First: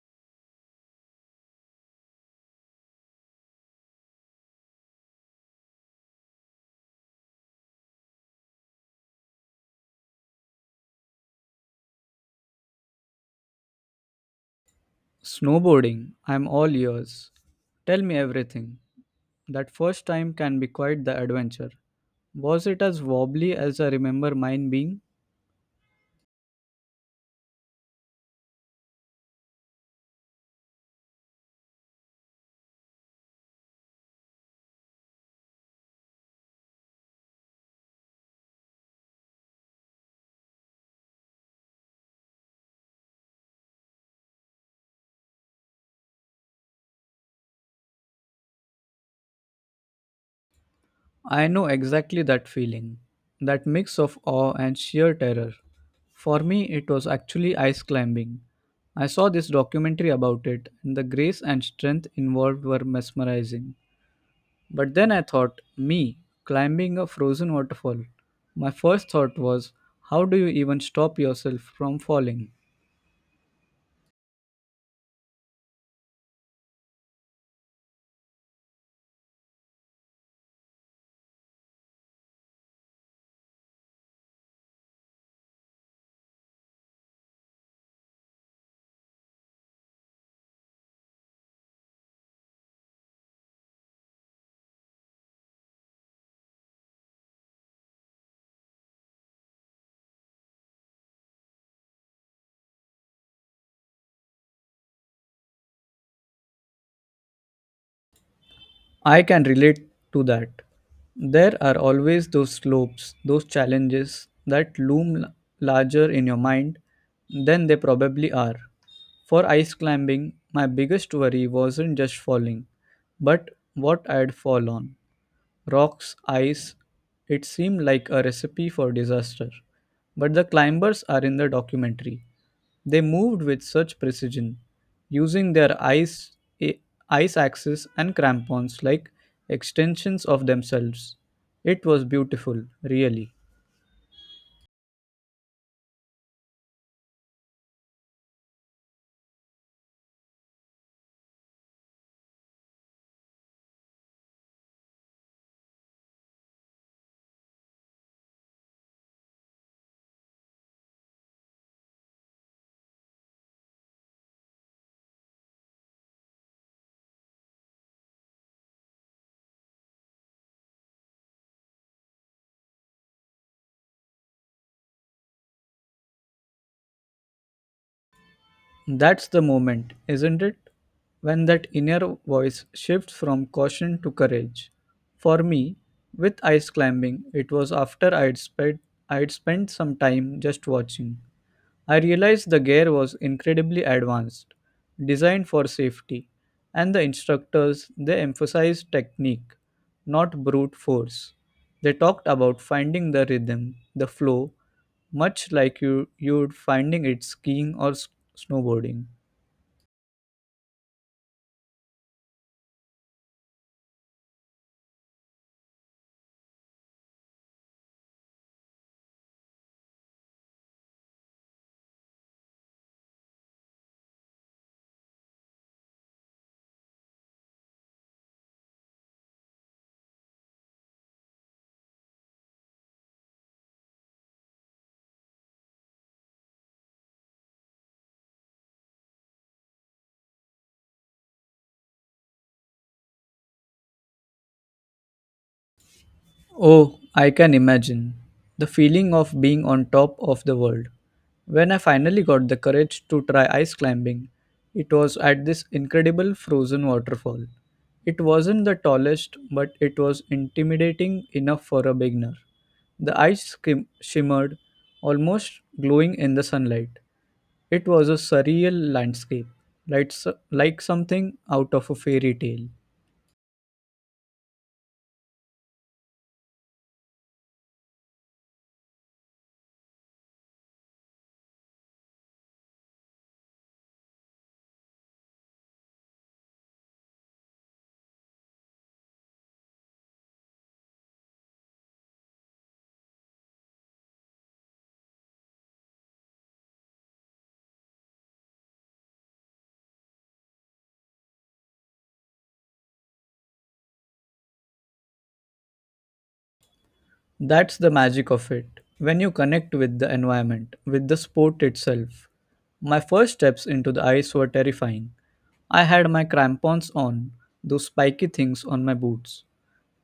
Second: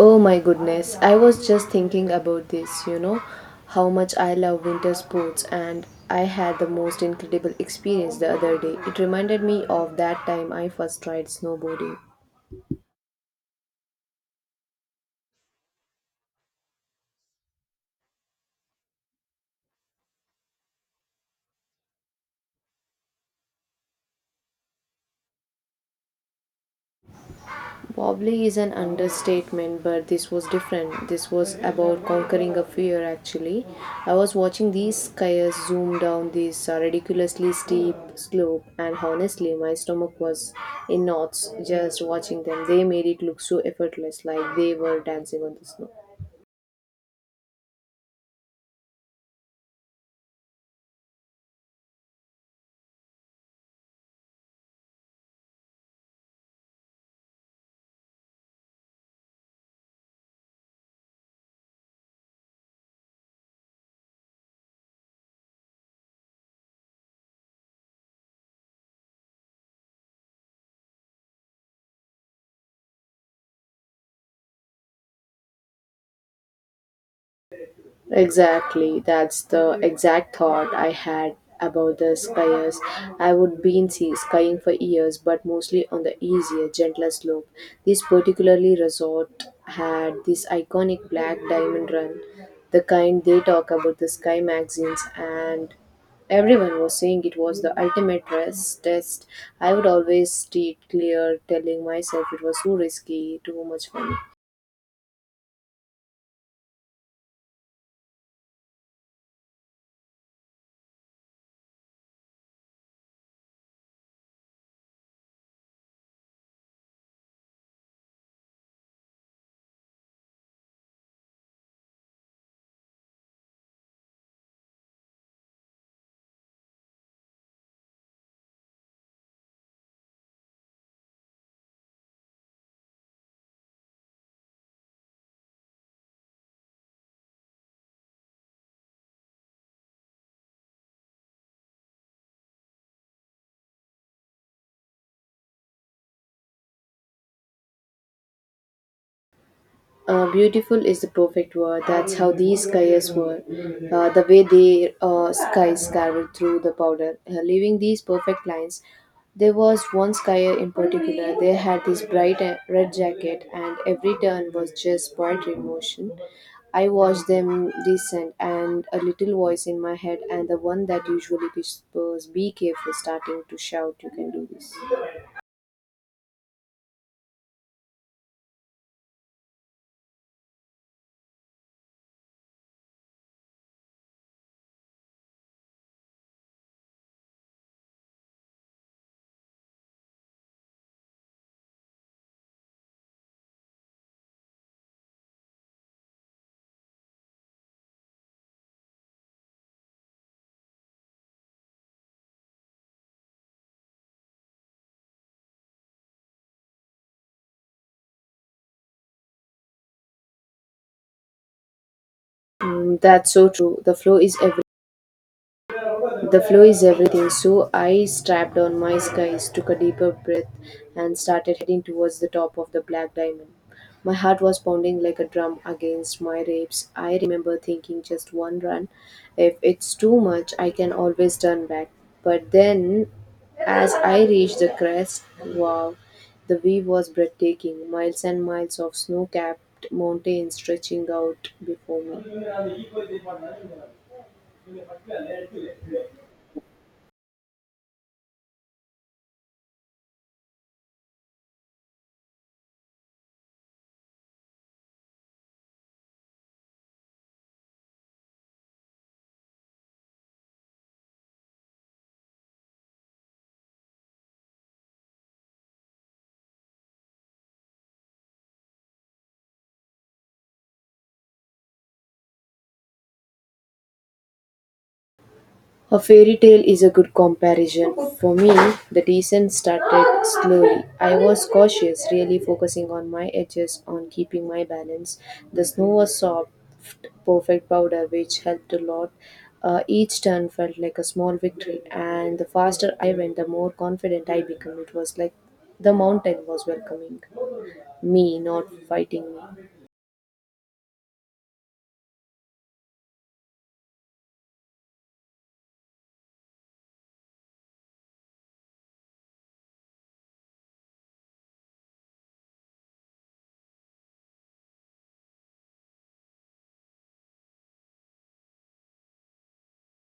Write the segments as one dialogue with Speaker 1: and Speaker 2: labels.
Speaker 1: Oh my goodness, I was just thinking about this, you know, how much I love winter sports, and I had the most incredible experience the other day. It reminded me of that time I first tried snowboarding.
Speaker 2: Snowboarding, I'm all ears. Tell me everything. That first time can be quite the adventure. Was it as wobbly as I remember mine being?
Speaker 1: Wobbly is an understatement, but this was different. This was about conquering a fear, actually. I was watching these skiers zoom down this ridiculously steep slope, and honestly, my stomach was in knots just watching them. They made it look so effortless, like they were dancing on the snow.
Speaker 2: I know exactly that feeling, that mix of awe and sheer terror. For me, it was actually ice climbing. I saw this documentary about it, and the grace and strength involved were mesmerizing. But then I thought, me climbing a frozen waterfall. My first thought was, how do you even stop yourself from falling?
Speaker 1: Exactly, that's the exact thought I had about the skiers. I would been see skiing for years, but mostly on the easier, gentler slope. This particularly resort had this iconic black diamond run, the kind they talk about the sky magazines, and everyone was saying it was the ultimate stress test. I would always steer clear, telling myself it was too risky, too much fun.
Speaker 2: I can relate to that. There are always those slopes, those challenges that larger in your mind than they probably are. For ice climbing, my biggest worry wasn't just falling, but what I'd fall on. Rocks, ice. It seemed like a recipe for disaster. But the climbers are in the documentary. They moved with such precision, using their a- ice axes and crampons like extensions of themselves. It was beautiful, really.
Speaker 1: Beautiful is the perfect word. That's how these skiers were. The way their skies carved through the powder, leaving these perfect lines. There was one skier in particular. They had this bright red jacket, and every turn was just poetry in motion. I watched them descend, and a little voice in my head, and the one that usually whispers, "Be careful," starting to shout, "You can do this."
Speaker 2: That's the moment, isn't it? When that inner voice shifts from caution to courage. For me, with ice climbing, it was after I'd spent some time just watching. I realized the gear was incredibly advanced, designed for safety, and the instructors they emphasized technique, not brute force. They talked about finding the rhythm, the flow, much like you'd finding it skiing or snowboarding.
Speaker 1: Mm, that's so true. The flow is everything. The flow is everything, so I strapped on my skies, took a deeper breath, and started heading towards the top of the black diamond. My heart was pounding like a drum against my ribs. I remember thinking just one run. If it's too much, I can always turn back. But then, as I reached the crest, wow, the view was breathtaking. Miles and miles of snow capped mountains stretching out before me.
Speaker 2: Oh, I can imagine. The feeling of being on top of the world. When I finally got the courage to try ice climbing, it was at this incredible frozen waterfall. It wasn't the tallest, but it was intimidating enough for a beginner. The shimmered, almost glowing in the sunlight. It was a surreal landscape, like, like something out of a fairy tale.
Speaker 1: A fairy tale is a good comparison. For me, the descent started slowly. I was cautious, really focusing on my edges, on keeping my balance. The snow was soft, perfect powder, which helped a lot. Each turn felt like a small victory, and the faster I went, the more confident I became. It was like the mountain was welcoming me, not fighting me.
Speaker 2: That's the magic of it. When you connect with the environment, with the sport itself. My first steps into the ice were terrifying. I had my crampons on, those spiky things on my boots,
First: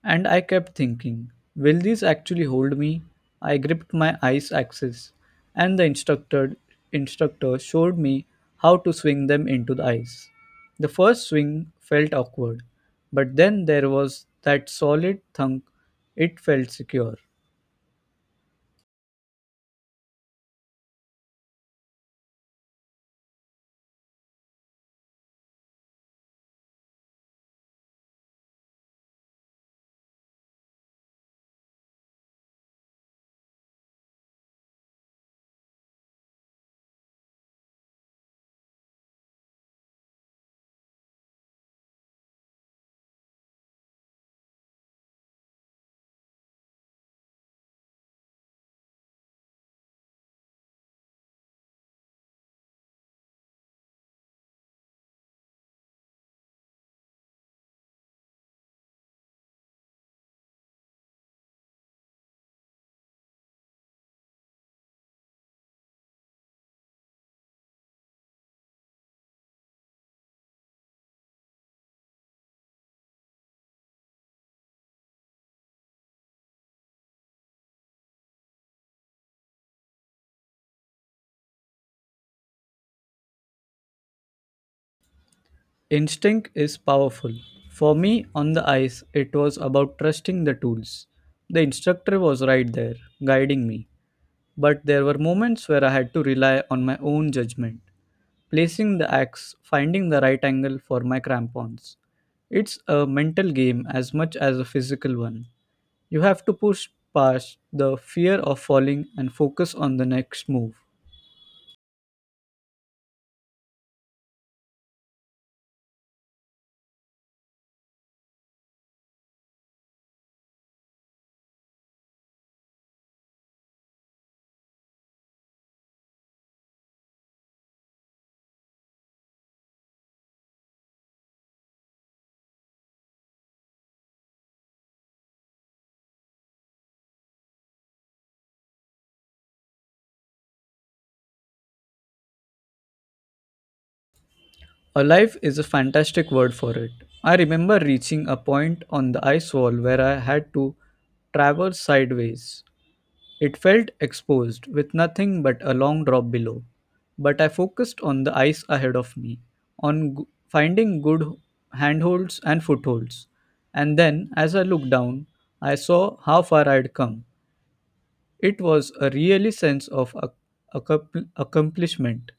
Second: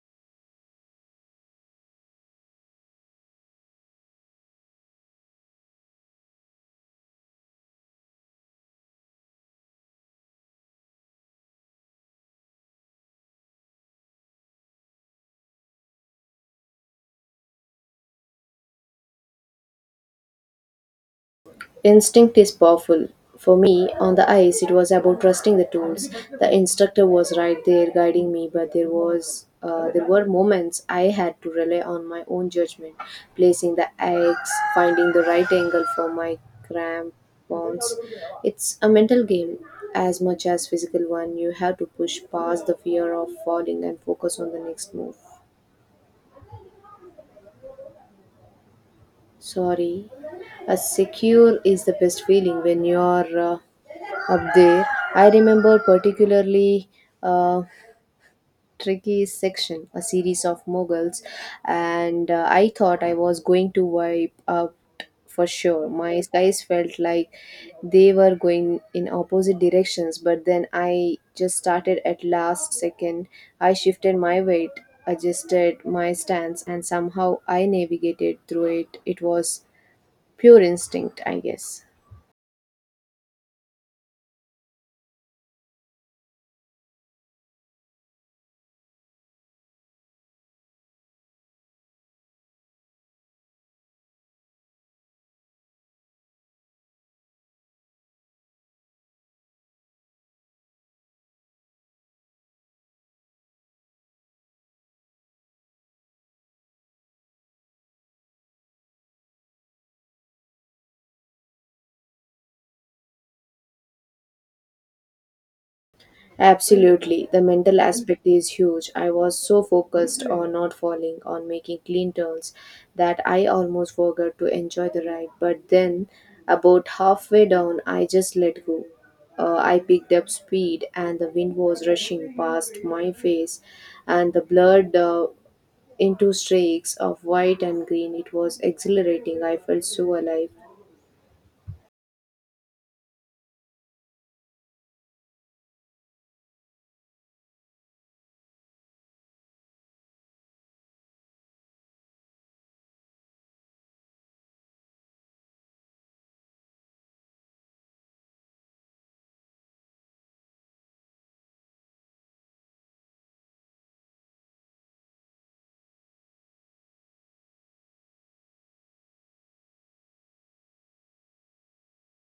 Speaker 2: and I kept thinking, will these actually hold me? I gripped my ice axes, and the instructor showed me how to swing them into the ice. The first swing felt awkward, but then there was that solid thunk. It felt secure.
Speaker 1: Instinct is powerful. For me, on the ice, it was about trusting the tools. The instructor was right there guiding me, but there were moments I had to rely on my own judgment, placing the eggs, finding the right angle for my crampons. It's a mental game as much as physical one. You have to push past the fear of falling and focus on the next move. Sorry, a secure is the best feeling when you're up there. I remember particularly uh, Tricky's section, a series of moguls, and I thought I was going to wipe out for sure. My skies felt like they were going in opposite directions, but then I just started at last second. I shifted my weight, adjusted my stance, and somehow I navigated through it. It was pure instinct, I guess.
Speaker 2: Instinct is powerful. For me, on the ice, it was about trusting the tools. The instructor was right there, guiding me. But there were moments where I had to rely on my own judgment, placing the axe, finding the right angle for my crampons. It's a mental game as much as a physical one. You have to push past the fear of falling and focus on the next move.
Speaker 1: Absolutely. The mental aspect is huge. I was so focused on not falling, on making clean turns, that I almost forgot to enjoy the ride. But then, about halfway down, I just let go. I picked up speed, and the wind was rushing past my face, and the blurred into streaks of white and green. It was exhilarating. I felt so alive.
Speaker 2: Alive is a fantastic word for it. I remember reaching a point on the ice wall where I had to traverse sideways. It felt exposed, with nothing but a long drop below. But I focused on the ice ahead of me, on finding good handholds and footholds. And then, as I looked down, I saw how far I'd come. It was a really sense of accomplishment.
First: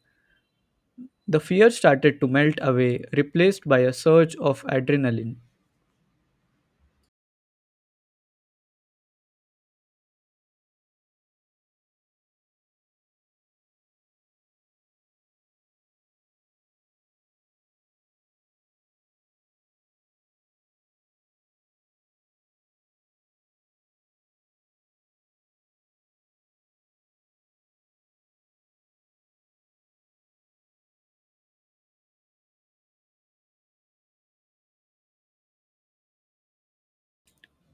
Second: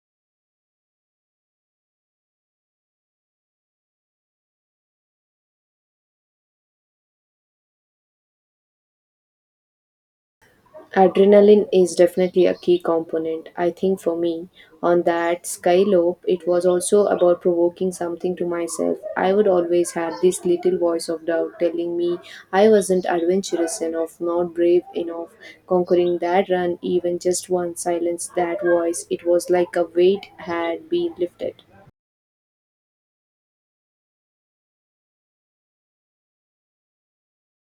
Speaker 2: The fear started to melt away, replaced by a surge of adrenaline.
Speaker 1: Adrenaline is definitely a key component. I think for me, on that skylope, it was also about provoking something to myself. I would always have this little voice of doubt telling me I wasn't adventurous enough, not brave enough. Conquering that run, even just one silence that voice, it was like a weight had been lifted.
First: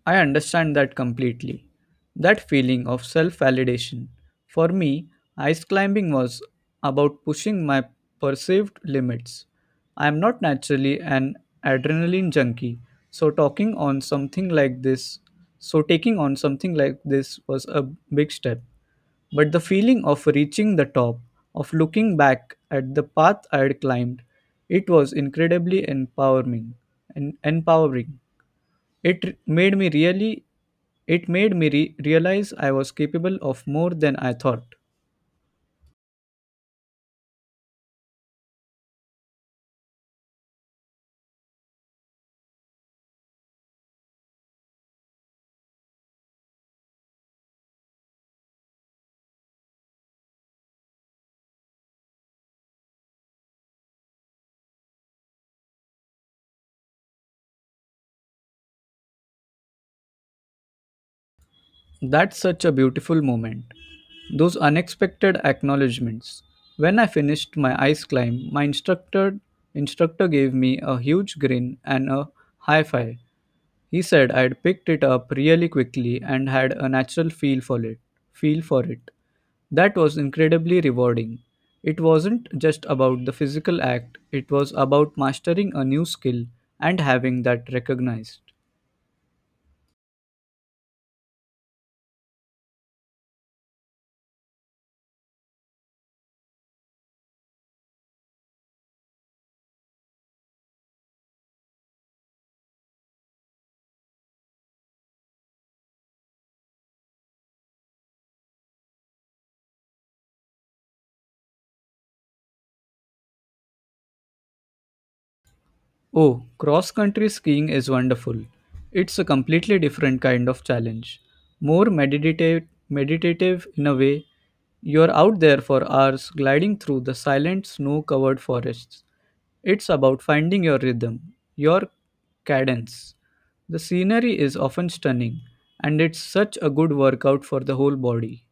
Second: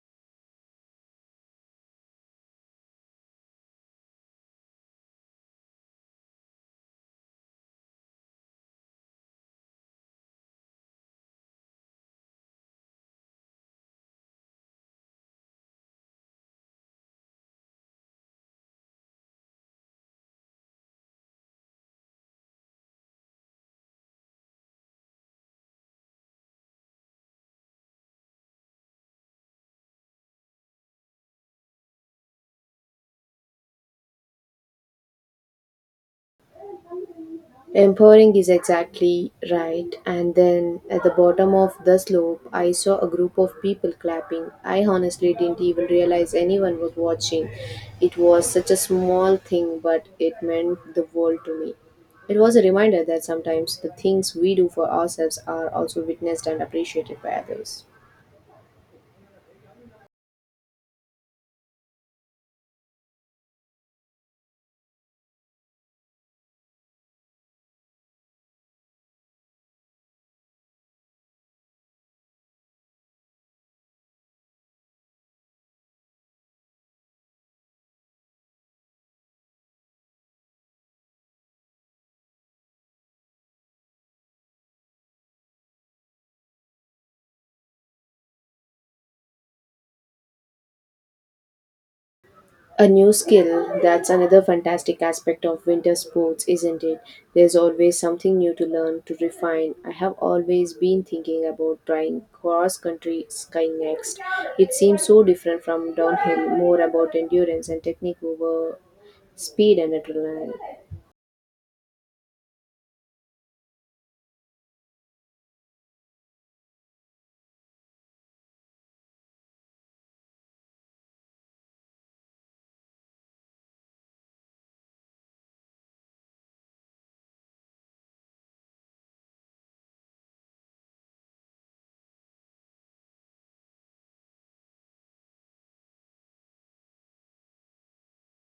Speaker 2: I understand that completely. That feeling of self validation. For me, ice climbing was about pushing my perceived limits. I am not naturally an adrenaline junkie, so talking on something like this, so taking on something like this was a big step. But the feeling of reaching the top, of looking back at the path I had climbed, it was incredibly empowering. And empowering. It r- made me really it made me re- realize I was capable of more than I thought.
Speaker 1: Empowering is exactly right. And then at the bottom of the slope, I saw a group of people clapping. I honestly didn't even realize anyone was watching. It was such a small thing, but it meant the world to me. It was a reminder that sometimes the things we do for ourselves are also witnessed and appreciated by others.
Speaker 2: That's such a beautiful moment. Those unexpected acknowledgments. When I finished my ice climb, my instructor gave me a huge grin and a high five. He said I'd picked it up really quickly and had a natural feel for it. Feel for it. That was incredibly rewarding. It wasn't just about the physical act, it was about mastering a new skill and having that recognized.
Speaker 1: A new skill, that's another fantastic aspect of winter sports, isn't it? There's always something new to learn, to refine. I have always been thinking about trying cross country skiing next. It seems so different from downhill, more about endurance and technique over speed and adrenaline.
Speaker 2: Oh, cross country skiing is wonderful. It's a completely different kind of challenge. More meditative in a way. You're out there for hours gliding through the silent snow covered forests. It's about finding your rhythm, your cadence. The scenery is often stunning, and it's such a good workout for the whole body.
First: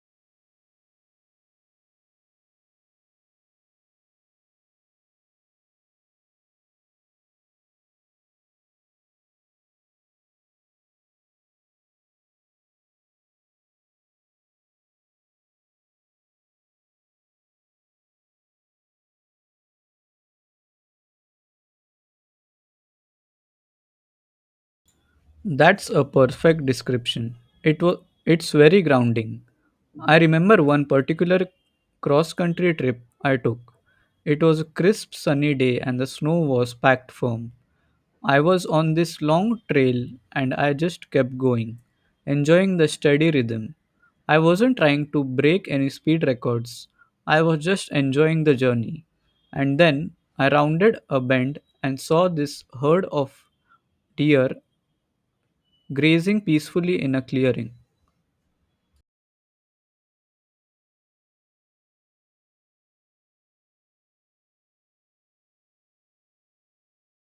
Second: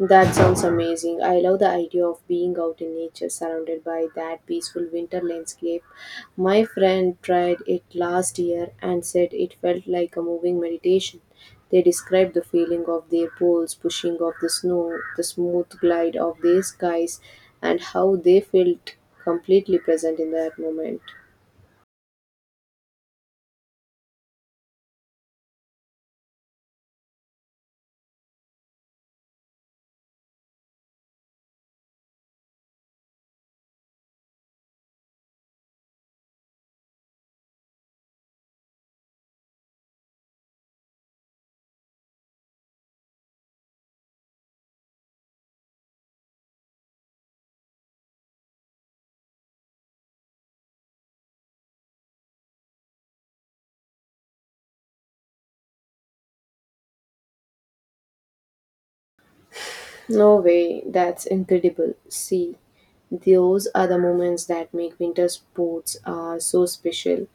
Speaker 1: That sounds amazing. I love the idea of being out in nature surrounded by that peaceful winter landscape. My friend tried it last year and said it felt like a moving meditation. They described the feeling of their poles pushing off the snow, the smooth glide of their skies, and how they felt completely present in that moment.
Speaker 2: That's a perfect description. It was it's very grounding. I remember one particular cross country trip I took. It was a crisp sunny day and the snow was packed firm. I was on this long trail and I just kept going, enjoying the steady rhythm. I wasn't trying to break any speed records. I was just enjoying the journey. And then I rounded a bend and saw this herd of deer grazing peacefully in a clearing.
Speaker 1: No way, that's incredible. See, those are the moments that make winter sports are so special.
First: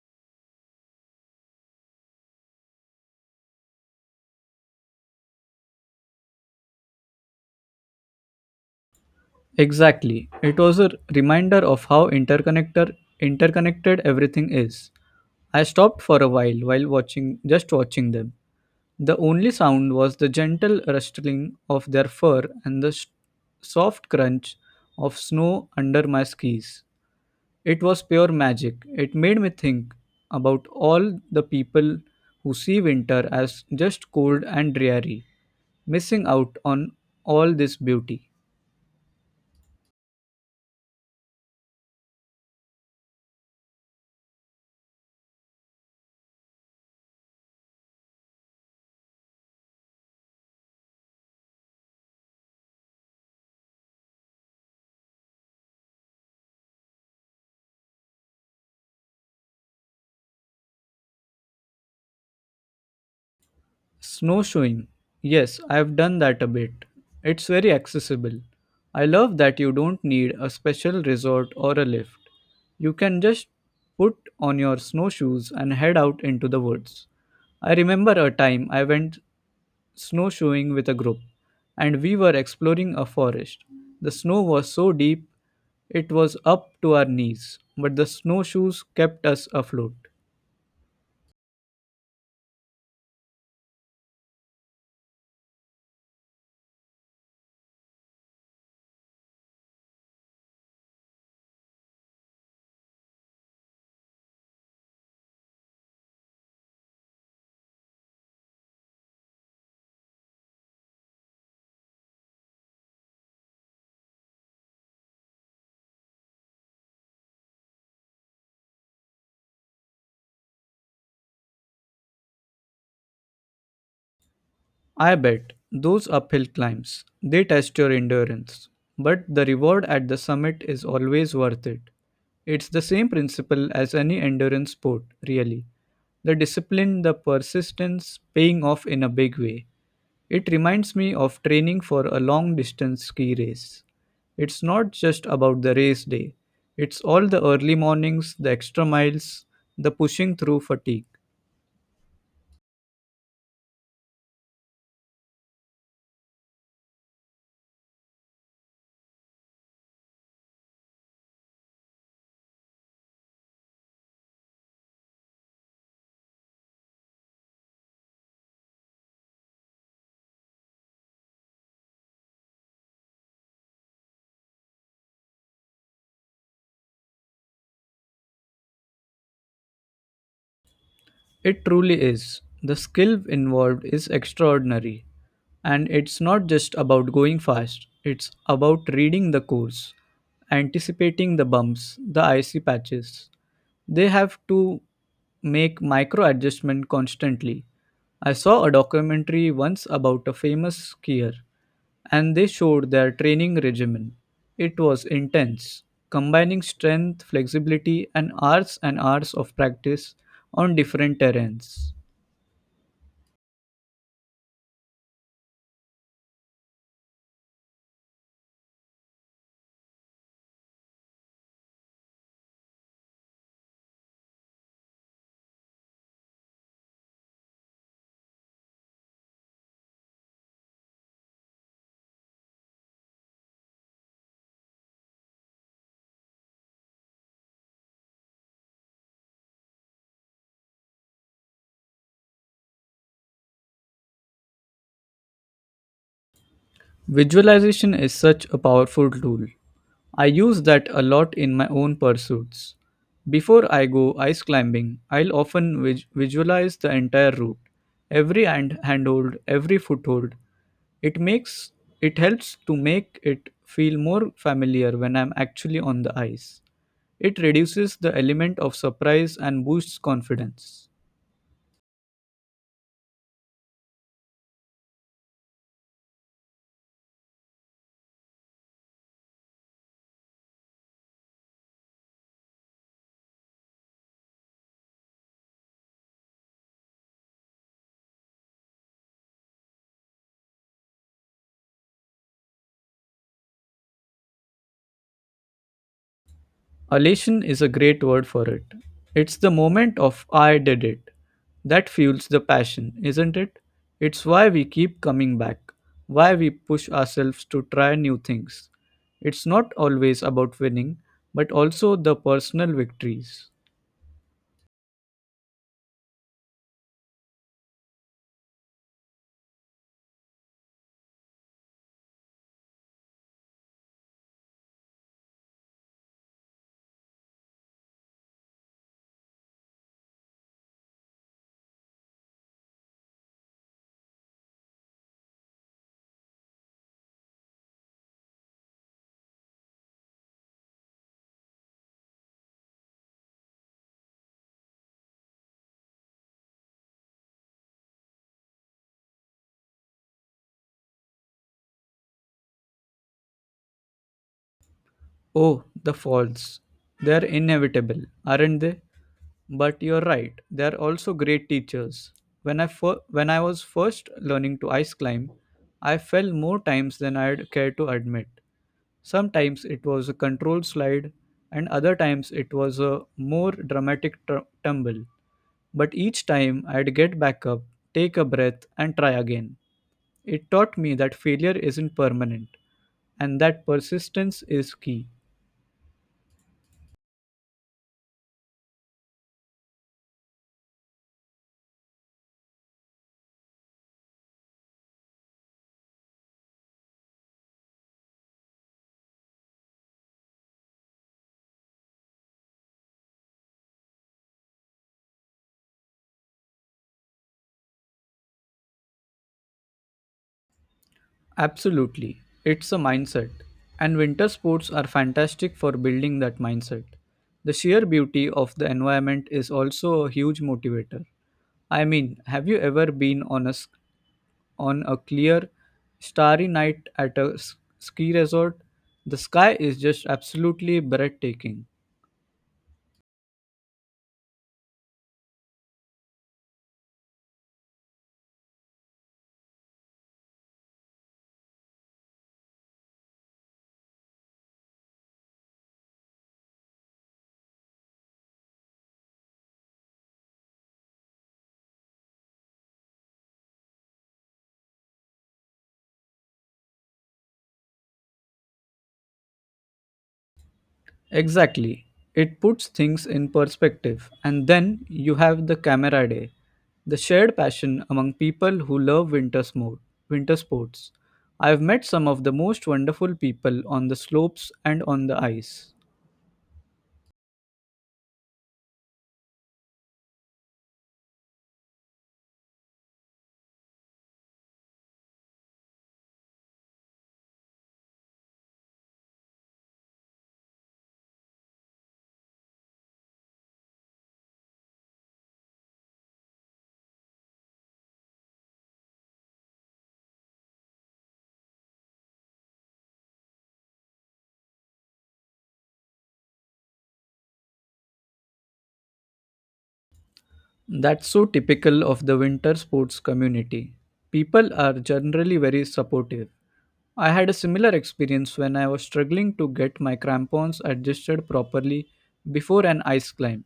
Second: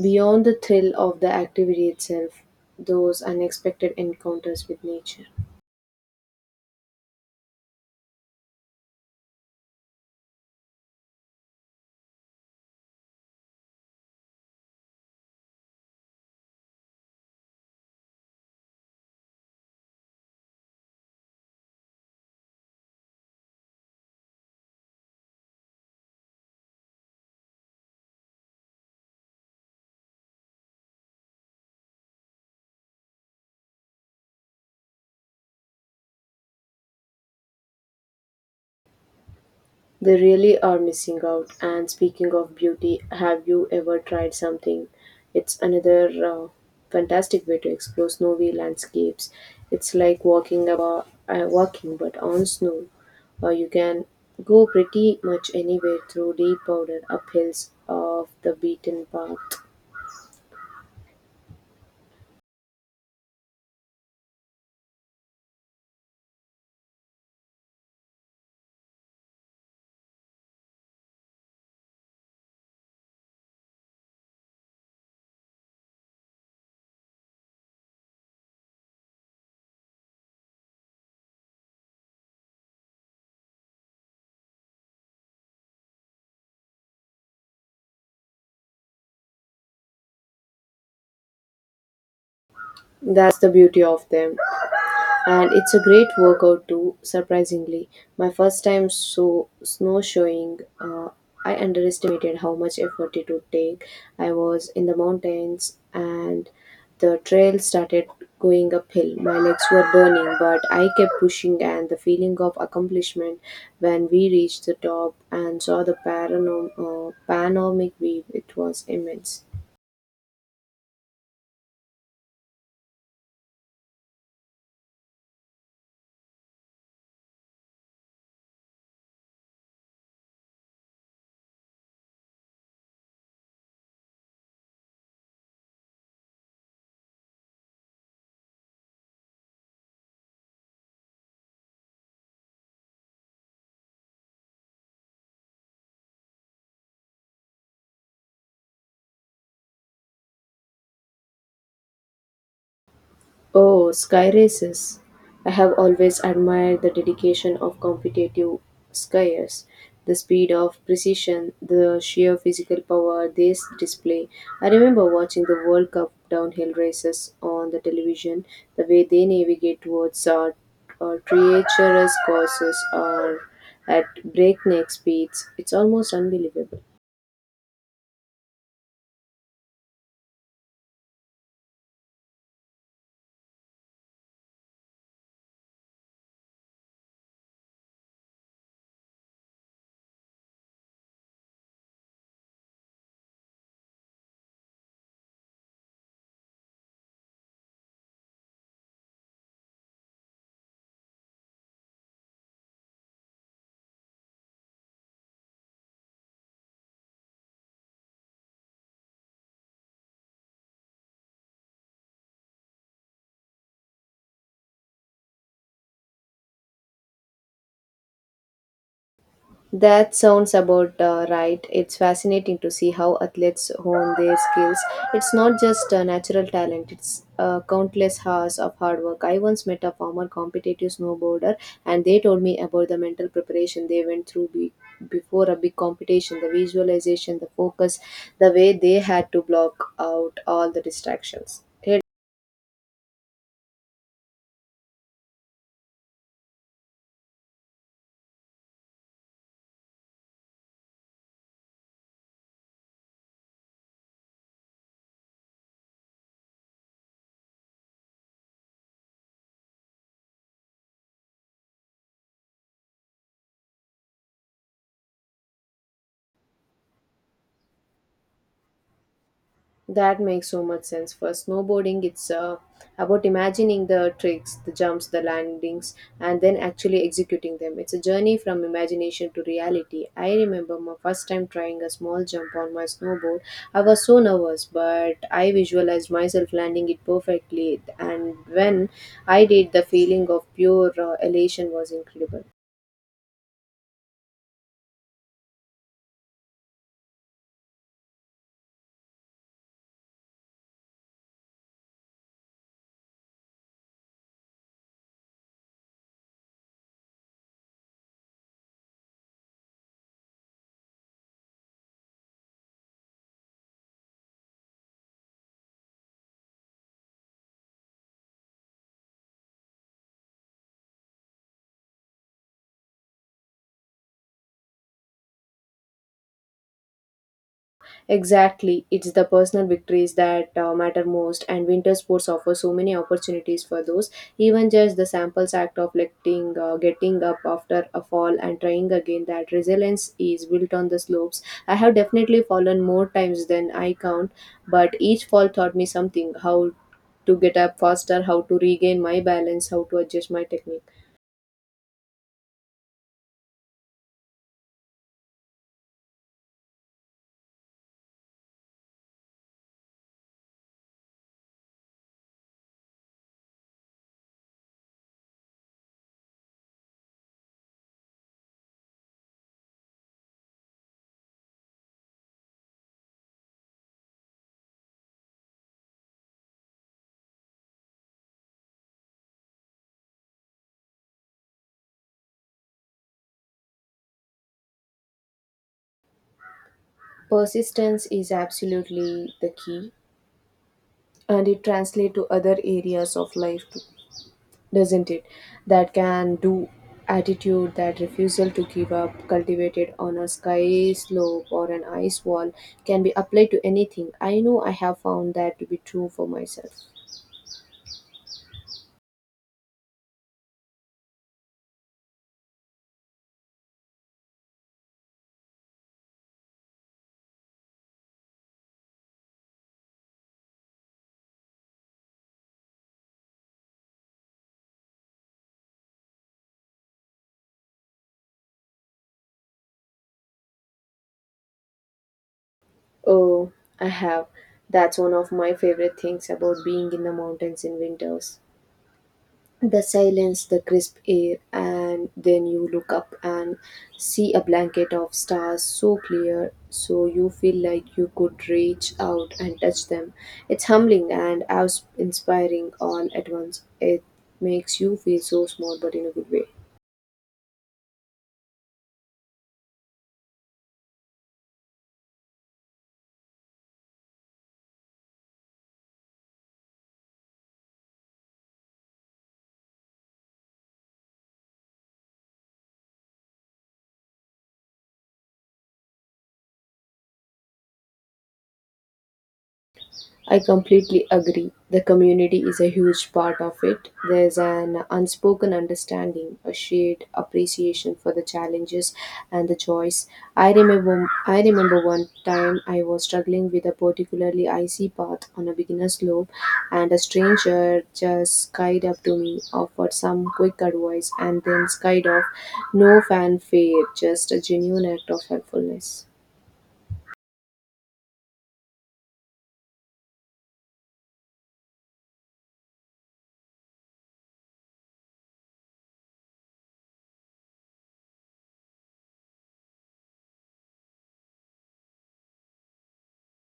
Speaker 1: Beyond the thrill of the activity itself, those unexpected encounters with nature,
Speaker 2: Exactly. It was a reminder of how interconnected everything is. I stopped for a while, watching them. The only sound was the gentle rustling of their fur and the s soft crunch of snow under my skis. It was pure magic. It made me think about all the people who see winter as just cold and dreary, missing out on all this beauty.
Speaker 1: they really are missing out. And speaking of beauty, have you ever tried something? It's another fantastic way to explore snowy landscapes. It's like walking about, walking but on snow. You can go pretty much anywhere through deep powder, up hills of the beaten path.
Speaker 2: Snowshoeing. Yes, I've done that a bit. It's very accessible. I love that you don't need a special resort or a lift. You can just put on your snowshoes and head out into the woods. I remember a time I went snowshoeing with a group, and we were exploring a forest. The snow was so deep it was up to our knees, but the snowshoes kept us afloat.
Speaker 1: That's the beauty of them. And it's a great workout too, surprisingly. My first time so snowshoeing, I underestimated how much effort it would take. I was in the mountains, and the trail started going uphill. My legs were burning, but I kept pushing, and the feeling of accomplishment when we reached the top and saw the panoramic view, it was immense.
Speaker 2: I bet those uphill climbs, they test your endurance, but the reward at the summit is always worth it. It's the same principle as any endurance sport, really. The discipline, the persistence paying off in a big way. It reminds me of training for a long distance ski race. It's not just about the race day, it's all the early mornings, the extra miles, the pushing through fatigue.
Speaker 1: Oh, sky races. I have always admired the dedication of competitive skiers. The speed of precision, the sheer physical power they display. I remember watching the World Cup downhill races on the television. The way they navigate towards treacherous courses or at breakneck speeds, it's almost unbelievable.
Speaker 2: It truly is. The skill involved is extraordinary. And it's not just about going fast, it's about reading the course, anticipating the bumps, the icy patches. They have to make micro adjustment constantly. I saw a documentary once about a famous skier and they showed their training regimen. It was intense, combining strength, flexibility, and hours of practice on different terrains.
Speaker 1: That sounds about right. It's fascinating to see how athletes hone their skills. It's not just natural talent, it's countless hours of hard work. I once met a former competitive snowboarder, and they told me about the mental preparation they went through before a big competition, the visualization, the focus, the way they had to block out all the distractions. Hey,
Speaker 2: Visualization is such a powerful tool. I use that a lot in my own pursuits. Before I go ice climbing, I'll often visualize the entire route, every handhold, every foothold. It makes it helps to make it feel more familiar when I'm actually on the ice. It reduces the element of surprise and boosts
Speaker 1: that makes so much
Speaker 2: confidence.
Speaker 1: sense. For snowboarding, it's about imagining the tricks, the jumps, the landings, and then actually executing them. It's a journey from imagination to reality. I remember my first time trying a small jump on my snowboard. I was so nervous, but I visualized myself landing it perfectly. And when I did, the feeling of pure elation was incredible.
Speaker 2: Elation is a great word for it. It's the moment of I did it. That fuels the passion, isn't it? It's why we keep coming back, why we push ourselves to try new things. It's not always about winning, but also the personal victories.
Speaker 1: Exactly. It's the personal victories that matter most, and winter sports offer so many opportunities for those. Even just the samples act of getting up after a fall and trying again, that resilience is built on the slopes. I have definitely fallen more times than I count, but each fall taught me something: how to get up faster, how to regain my balance, how to adjust my technique.
Speaker 2: Oh, the falls. They're inevitable, aren't they? But you're right, they're also great teachers. When I was first learning to ice climb, I fell more times than I'd care to admit. Sometimes it was a controlled slide, and other times it was a more dramatic tumble. But each time I'd get back up, take a breath, and try again. It taught me that failure isn't permanent and that persistence is key.
Speaker 1: Persistence is absolutely the key, and it translates to other areas of life too, doesn't it? That can do attitude, that refusal to give up, cultivated on a sky slope or an ice wall, can be applied to anything. I know I have found that to be true for myself.
Speaker 2: Absolutely, it's a mindset. And winter sports are fantastic for building that mindset. The sheer beauty of the environment is also a huge motivator. I mean, have you ever been on on a clear, starry night at a ski resort, the sky is just absolutely breathtaking.
Speaker 1: Oh, I have. That's one of my favorite things about being in the mountains in winters. The silence, the crisp air, and then you look up and see a blanket of stars so clear, so you feel like you could reach out and touch them. It's humbling and awe inspiring all at once. It makes you feel so small, but in a good way.
Speaker 2: Exactly. It puts things in perspective. And then you have the camera day, the shared passion among people who love winter sports. I've met some of the most wonderful people on the slopes and on the ice.
Speaker 1: I completely agree. The community is a huge part of it. There's an unspoken understanding, a shared appreciation for the challenges and the joys. I remember one time I was struggling with a particularly icy path on a beginner slope, and a stranger just skied up to me, offered some quick advice and then skied off. No fanfare, just a genuine act of helpfulness.
Speaker 2: That's so typical of the winter sports community. People are generally very supportive. I had a similar experience when I was struggling to get my crampons adjusted properly before an ice climb.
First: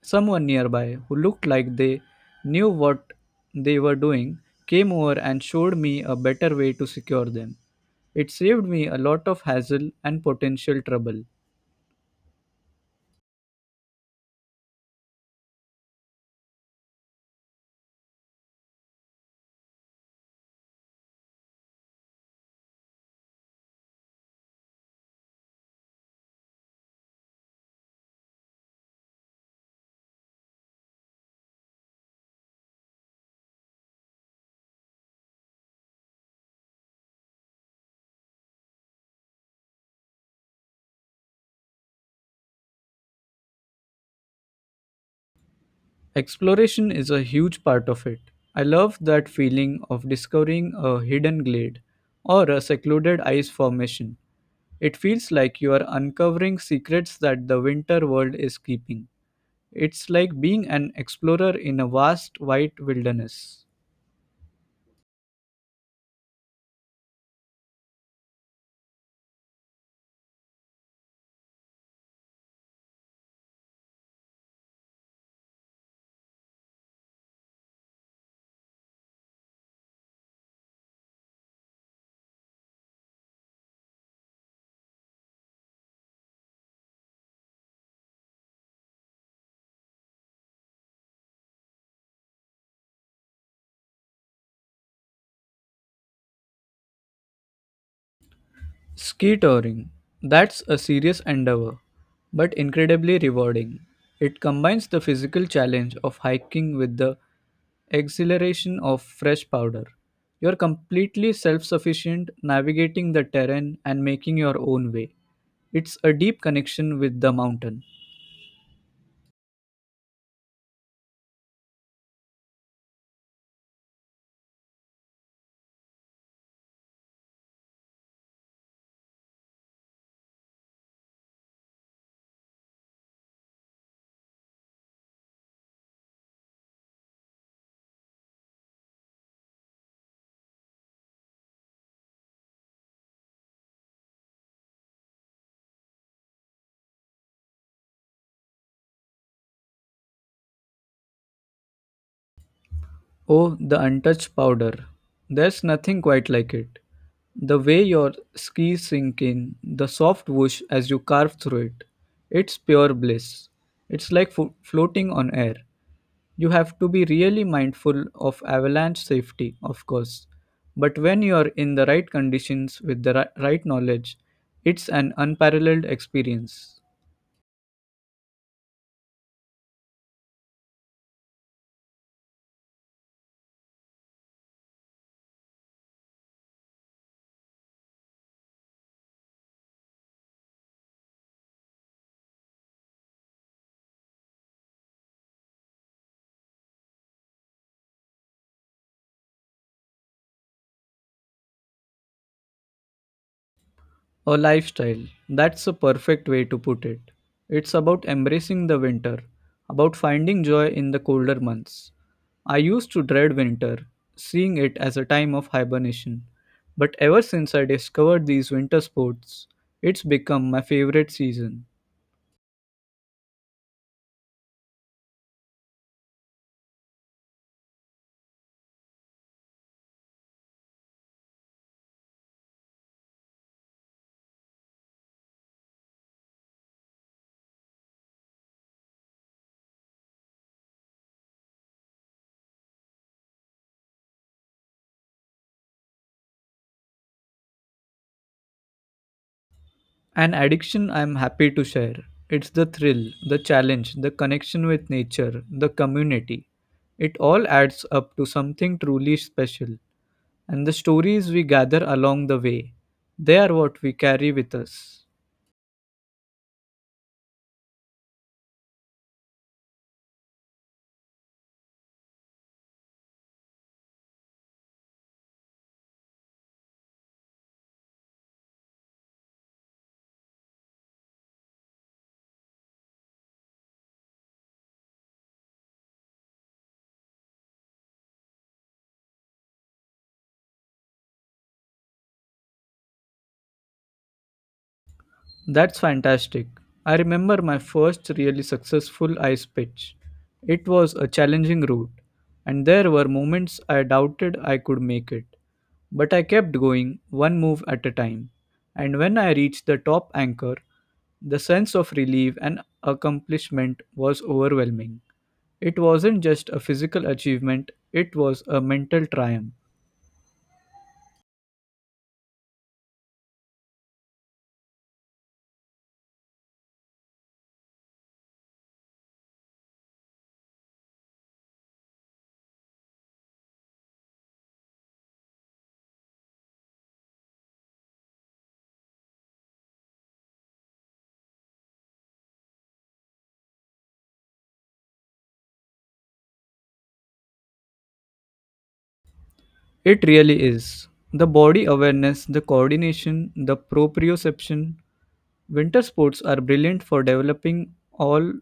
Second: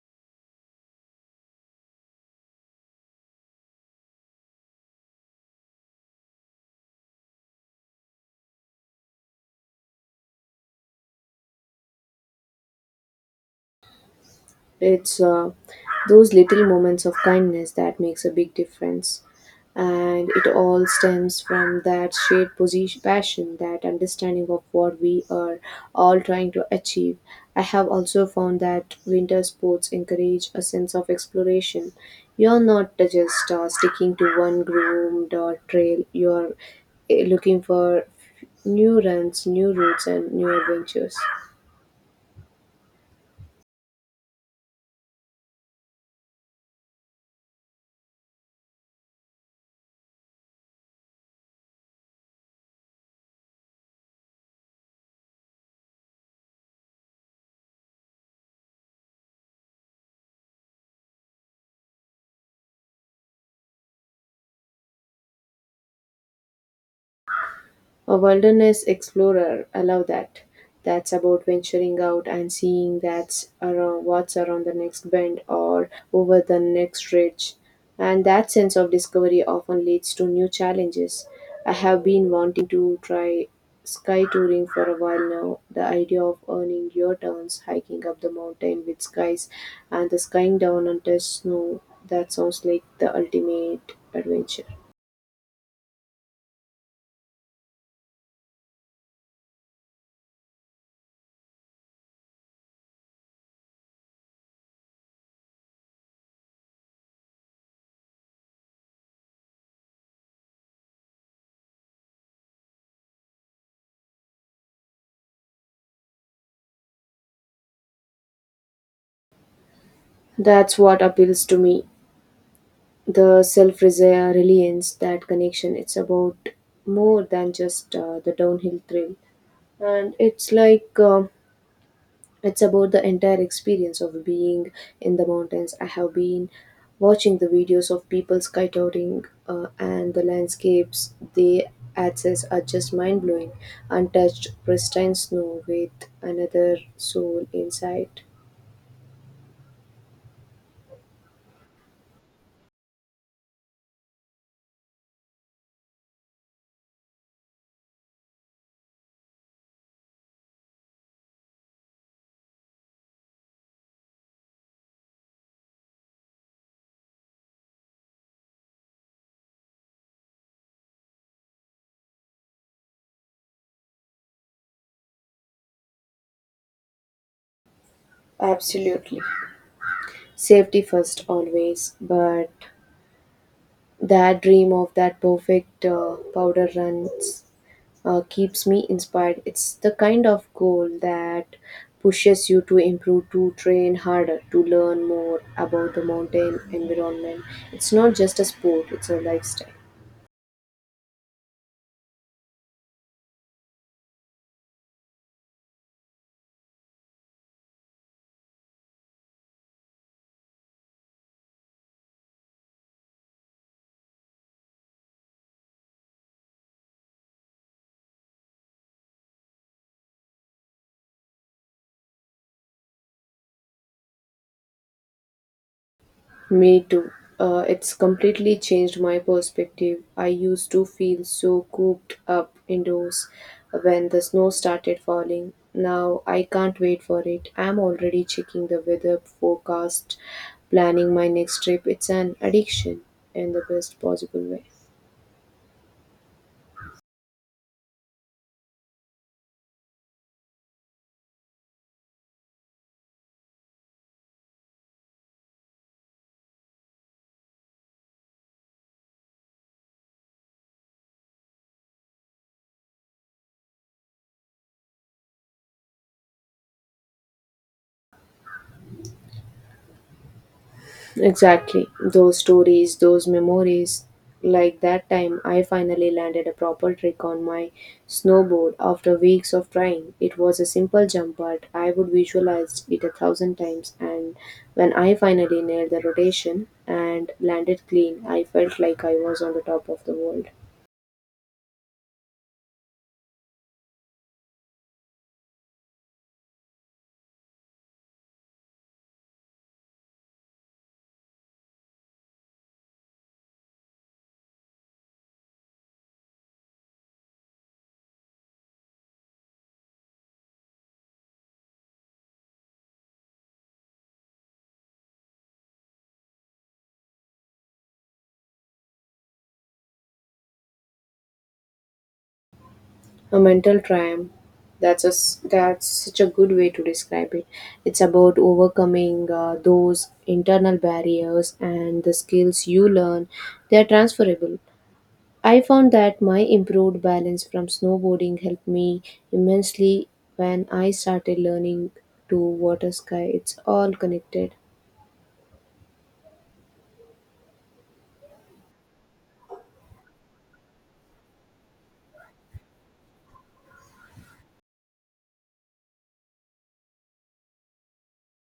Speaker 2: Someone nearby, who looked like they knew what they were doing, came over and showed me a better way to secure them. It saved me a lot of hassle and potential trouble.
Speaker 1: It's those little moments of kindness that makes a big difference. And it all stems from that shared position, passion, that understanding of what we are all trying to achieve. I have also found that winter sports encourage a sense of exploration. You're not just sticking to one groomed or trail, you're looking for new runs, new routes, and new adventures.
Speaker 2: Exploration is a huge part of it. I love that feeling of discovering a hidden glade or a secluded ice formation. It feels like you are uncovering secrets that the winter world is keeping. It's like being an explorer in a vast white wilderness.
Speaker 1: A wilderness explorer, allow that. That's about venturing out and seeing that's around what's around the next bend or over the next ridge. And that sense of discovery often leads to new challenges. I have been wanting to try sky touring for a while now. The idea of earning your turns hiking up the mountain with skies and the skying down on test snow, that sounds like the ultimate adventure.
Speaker 2: Ski touring. That's a serious endeavor, but incredibly rewarding. It combines the physical challenge of hiking with the exhilaration of fresh powder. You're completely self sufficient, navigating the terrain and making your own way. It's a deep connection with the mountain.
Speaker 1: That's what appeals to me. The self reliance, that connection, it's about more than just the downhill thrill. And it's like it's about the entire experience of being in the mountains. I have been watching the videos of people skydiving, and the landscapes they access are just mind blowing. Untouched, pristine snow with another soul inside.
Speaker 2: Oh, the untouched powder. There's nothing quite like it. The way your skis sink in, the soft whoosh as you carve through it. It's pure bliss. It's like floating on air. You have to be really mindful of avalanche safety, of course. But when you're in the right conditions with the right knowledge, it's an unparalleled experience.
Speaker 1: Absolutely. Safety first, always, but that dream of that perfect powder runs keeps me inspired. It's the kind of goal that pushes you to improve, to train harder, to learn more about the mountain environment. It's not just a sport, it's a lifestyle.
Speaker 2: A lifestyle. That's a perfect way to put it. It's about embracing the winter, about finding joy in the colder months. I used to dread winter, seeing it as a time of hibernation. But ever since I discovered these winter sports, it's become my favorite season.
Speaker 1: Me too. It's completely changed my perspective. I used to feel so cooped up indoors when the snow started falling. Now I can't wait for it. I'm already checking the weather forecast, planning my next trip. It's an addiction in the best possible way.
Speaker 2: An addiction I'm happy to share. It's the thrill, the challenge, the connection with nature, the community. It all adds up to something truly special, and the stories we gather along the way. They are what we carry with us.
Speaker 1: Exactly. Those stories, those memories. Like that time, I finally landed a proper trick on my snowboard after weeks of trying. It was a simple jump, but I would visualize it a thousand times. And when I finally nailed the rotation and landed clean, I felt like I was on the top of the world.
Speaker 2: That's fantastic. I remember my first really successful ice pitch. It was a challenging route, and there were moments I doubted I could make it. But I kept going, one move at a time. And when I reached the top anchor, the sense of relief and accomplishment was overwhelming. It wasn't just a physical achievement, it was a mental triumph.
Speaker 1: A mental triumph. That's such a good way to describe it. It's about overcoming those internal barriers, and the skills you learn, they are transferable. I found that my improved balance from snowboarding helped me immensely when I started learning to water sky. It's all connected.
Speaker 2: It really is. The body awareness, the coordination, the proprioception. Winter sports are brilliant for developing all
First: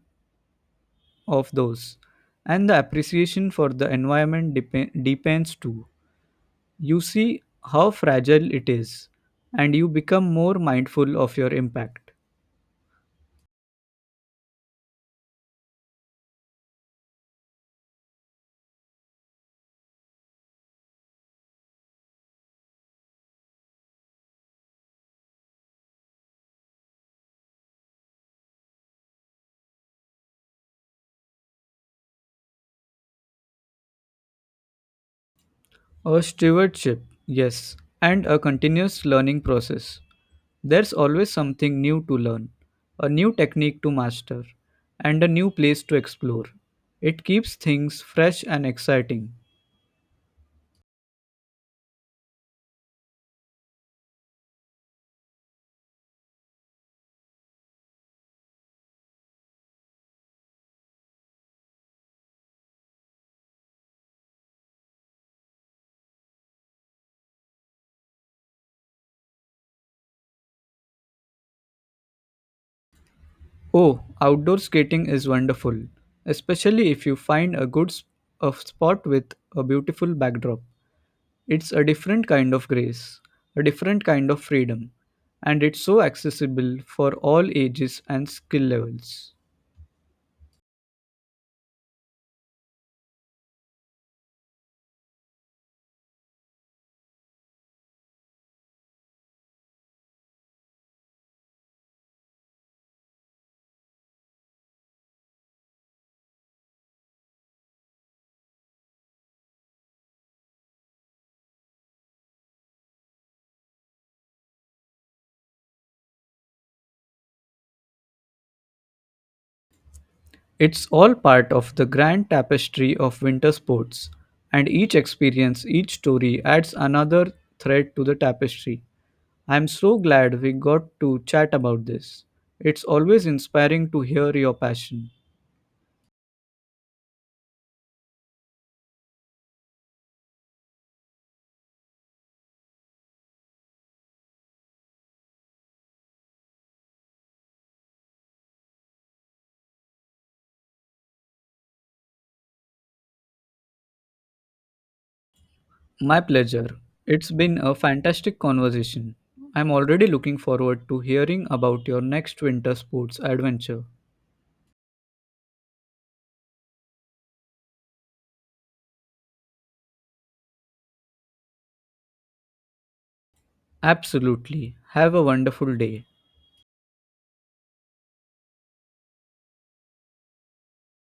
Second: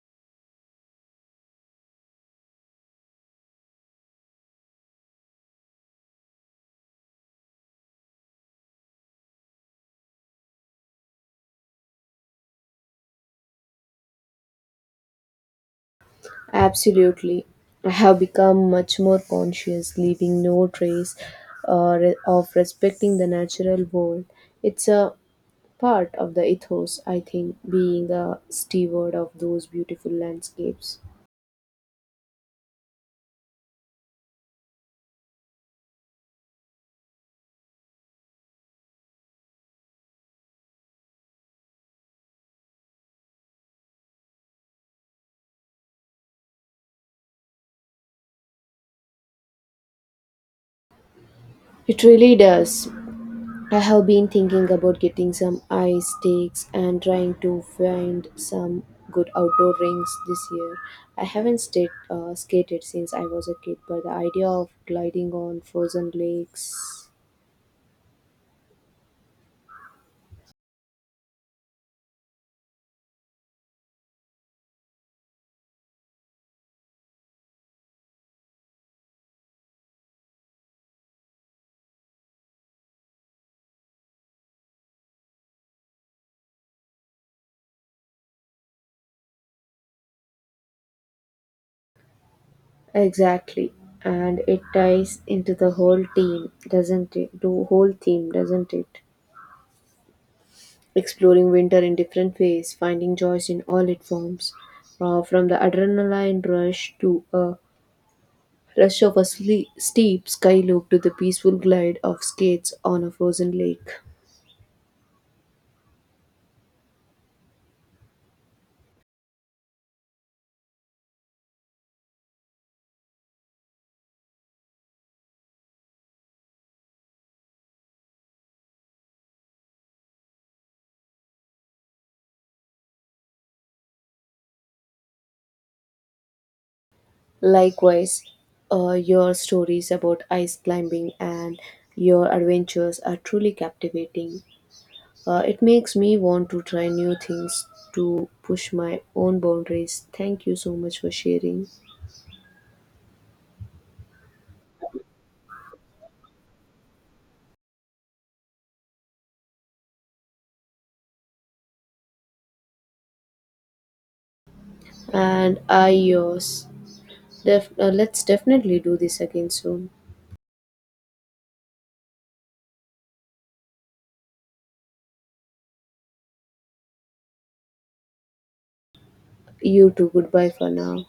Speaker 2: of those. And the appreciation for the environment depends too. You see how fragile it is, and you become more mindful of your impact.
Speaker 1: Absolutely. I have become much more conscious, leaving no trace, of respecting the natural world. It's a part of the ethos, I think, being the steward of those beautiful landscapes.
Speaker 2: A stewardship, yes, and a continuous learning process. There's always something new to learn, a new technique to master, and a new place to explore. It keeps things fresh and exciting.
Speaker 1: It really does. I have been thinking about getting some ice sticks and trying to find some good outdoor rinks this year. I haven't stayed, skated since I was a kid, but the idea of gliding on frozen lakes.
Speaker 2: Oh, outdoor skating is wonderful, especially if you find a good a spot with a beautiful backdrop. It's a different kind of grace, a different kind of freedom, and it's so accessible for all ages and skill levels.
Speaker 1: Exactly. And it ties into the whole theme, doesn't it? The whole theme, doesn't it? Exploring winter in different ways, finding joys in all its forms, from the adrenaline rush to a rush of a steep sky loop, to the peaceful glide of skates on a frozen lake.
Speaker 2: It's all part of the grand tapestry of winter sports, and each experience, each story adds another thread to the tapestry. I'm so glad we got to chat about this. It's always inspiring to hear your passion.
Speaker 1: Likewise, your stories about ice climbing and your adventures are truly captivating. It makes me want to try new things, to push my own boundaries. Thank you so much for sharing.
Speaker 2: My pleasure. It's been a fantastic conversation. I'm already looking forward to hearing about your next winter sports adventure.
Speaker 1: And I yours. Let's definitely do this again soon.
Speaker 2: Absolutely. Have a wonderful day.
Speaker 1: You too, goodbye for now.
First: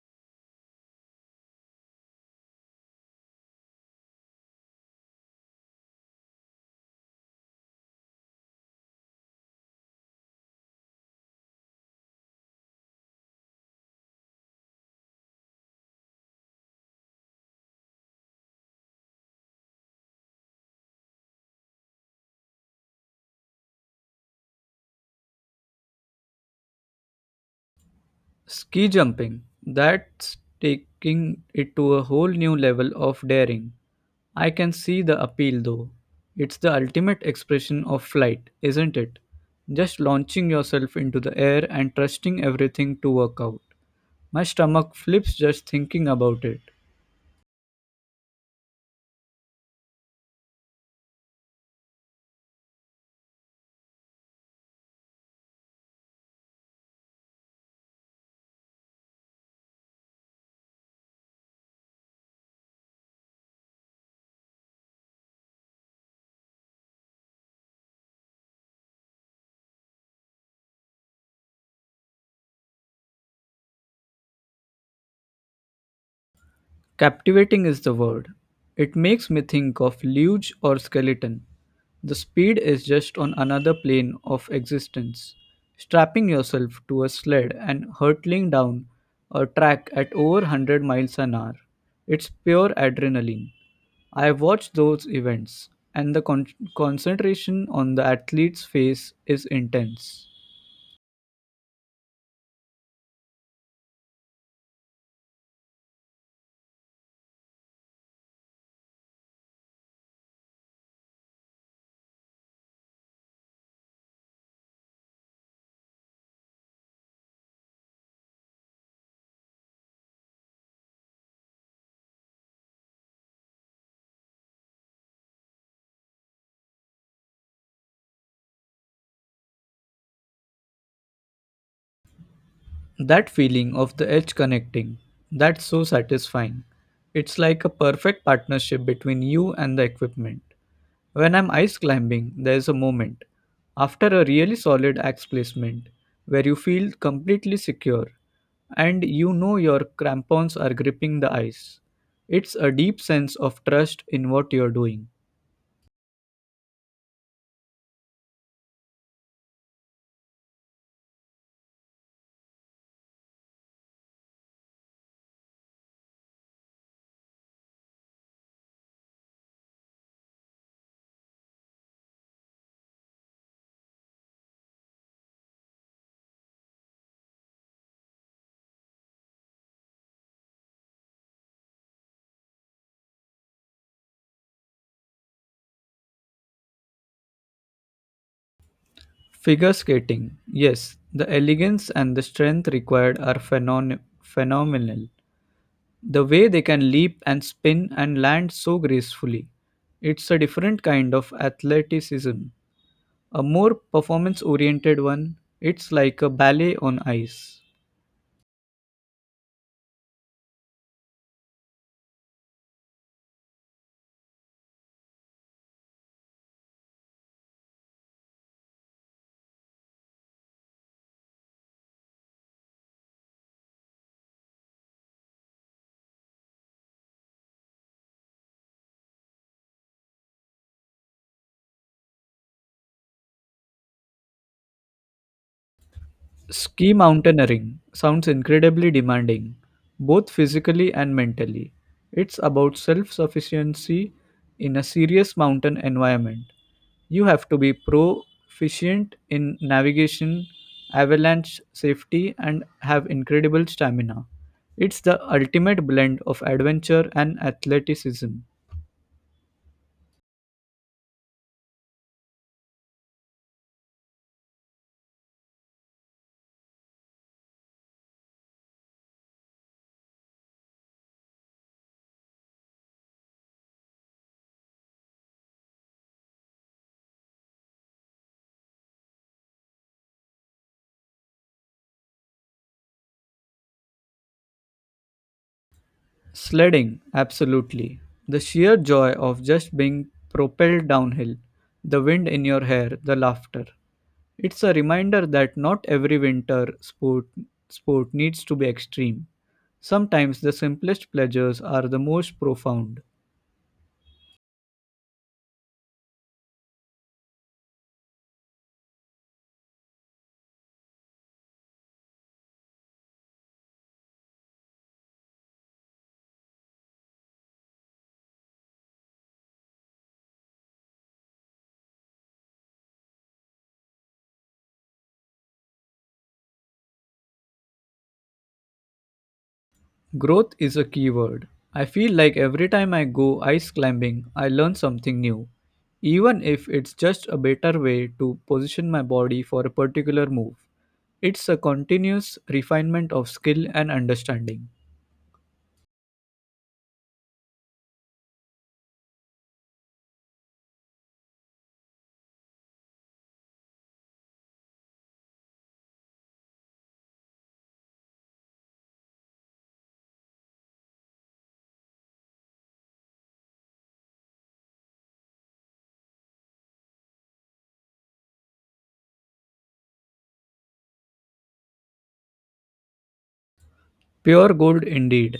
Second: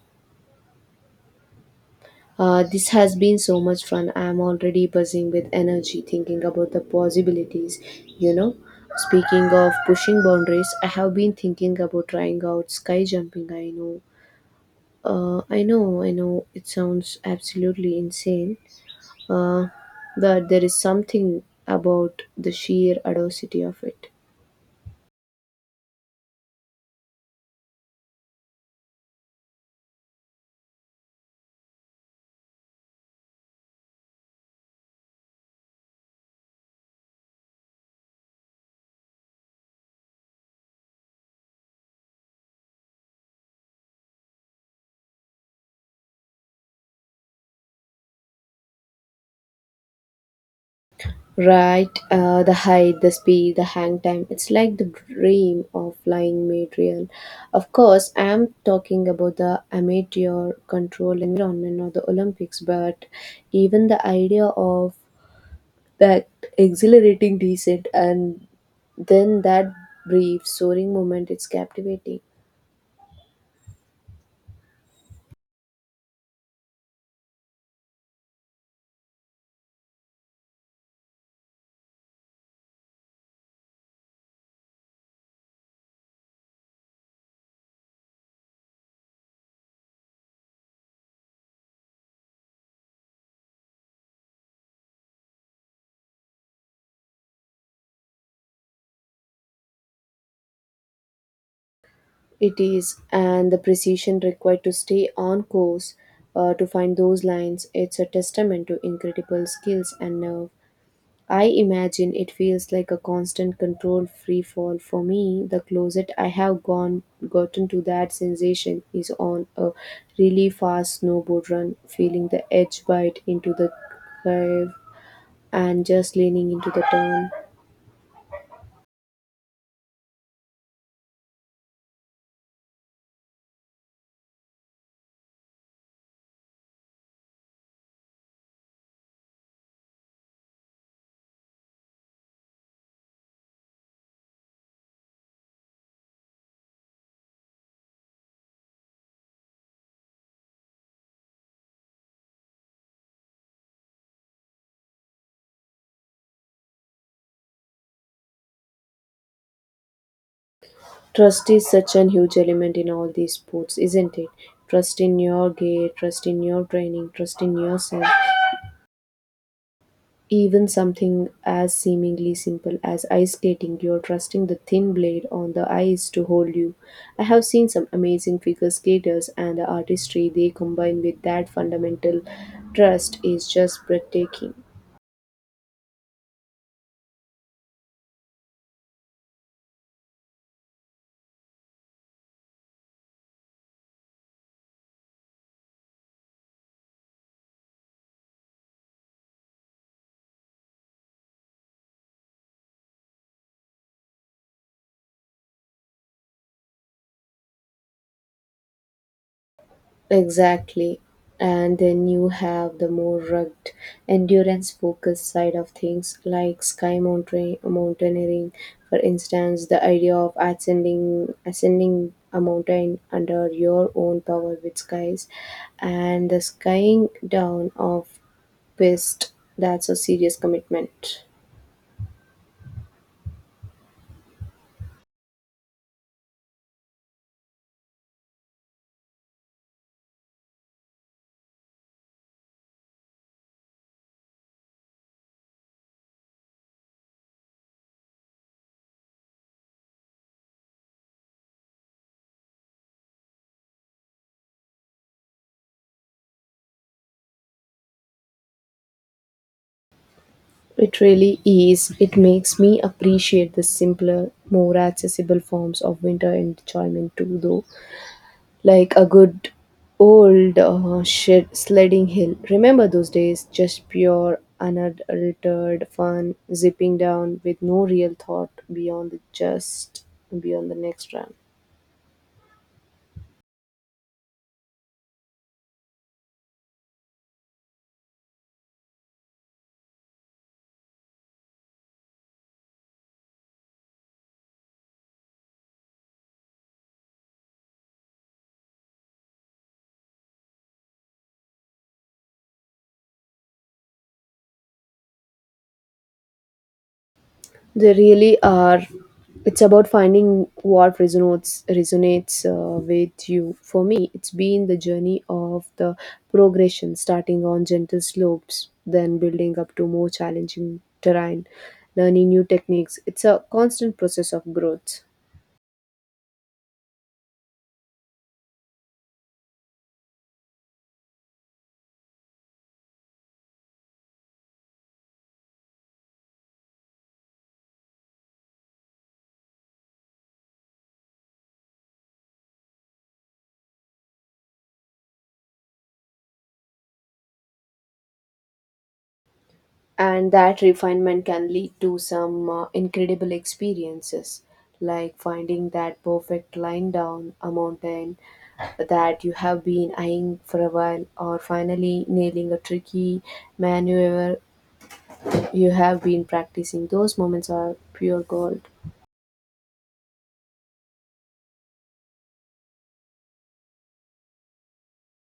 Speaker 1: This has been so much fun. I'm already buzzing with energy thinking about the possibilities. You know, speaking of pushing boundaries, I have been thinking about trying out sky jumping. I know, I know, I know, it sounds absolutely insane, uh, but there is something about the sheer audacity of it.
Speaker 2: Ski jumping. That's taking it to a whole new level of daring. I can see the appeal though. It's the ultimate expression of flight, isn't it? Just launching yourself into the air and trusting everything to work out. My stomach flips just thinking about it.
Speaker 1: Right, the height, the speed, the hang time. It's like the dream of flying made real. Of course, I'm talking about the amateur control environment or the Olympics, but even the idea of that exhilarating descent, and then that brief soaring moment, it's captivating.
Speaker 2: Captivating is the word. It makes me think of luge or skeleton. The speed is just on another plane of existence. Strapping yourself to a sled and hurtling down a track at over 100 miles an hour. It's pure adrenaline. I watch those events, and the concentration on the athlete's face is intense.
Speaker 1: It is, and the precision required to stay on course, to find those lines, it's a testament to incredible skills and nerve. I imagine it feels like a constant controlled free fall. For me, the closet I have gone gotten to that sensation is on a really fast snowboard run, feeling the edge bite into the curve and just leaning into the turn.
Speaker 2: That feeling of the edge connecting, that's so satisfying. It's like a perfect partnership between you and the equipment. When I'm ice climbing, there's a moment, after a really solid axe placement, where you feel completely secure and you know your crampons are gripping the ice. It's a deep sense of trust in what you're doing.
Speaker 1: Trust is such an huge element in all these sports, isn't it? Trust in your gear, trust in your training, trust in yourself. Even something as seemingly simple as ice skating, you're trusting the thin blade on the ice to hold you. I have seen some amazing figure skaters, and the artistry they combine with that fundamental trust is just breathtaking.
Speaker 2: Figure skating, yes, the elegance and the strength required are phenomenal. The way they can leap and spin and land so gracefully. It's a different kind of athleticism, a more performance oriented one. It's like a ballet on ice.
Speaker 1: Exactly. And then you have the more rugged, endurance focused side of things, like sky mountain, mountaineering, for instance, the idea of ascending a mountain under your own power with skies, and the skying down of pist. That's a serious commitment.
Speaker 2: Ski mountaineering sounds incredibly demanding, both physically and mentally. It's about self sufficiency in a serious mountain environment. You have to be proficient in navigation, avalanche safety, and have incredible stamina. It's the ultimate blend of adventure and athleticism.
Speaker 1: It really is. It makes me appreciate the simpler, more accessible forms of winter enjoyment too, though. Like a good old shed sledding hill. Remember those days? Just pure, unadulterated fun, zipping down with no real thought beyond the next run.
Speaker 2: Sledding, absolutely. The sheer joy of just being propelled downhill, the wind in your hair, the laughter. It's a reminder that not every winter sport needs to be extreme. Sometimes the simplest pleasures are the most profound.
Speaker 1: They really are. It's about finding what resonates with you. For me, it's been the journey of the progression, starting on gentle slopes, then building up to more challenging terrain, learning new techniques. It's a constant process of growth.
Speaker 2: Growth is a key word. I feel like every time I go ice climbing, I learn something new, even if it's just a better way to position my body for a particular move. It's a continuous refinement of skill and understanding.
Speaker 1: And that refinement can lead to some incredible experiences, like finding that perfect line down a mountain that you have been eyeing for a while, or finally nailing a tricky maneuver you have been practicing. Those moments are pure gold.
Speaker 2: Pure gold indeed.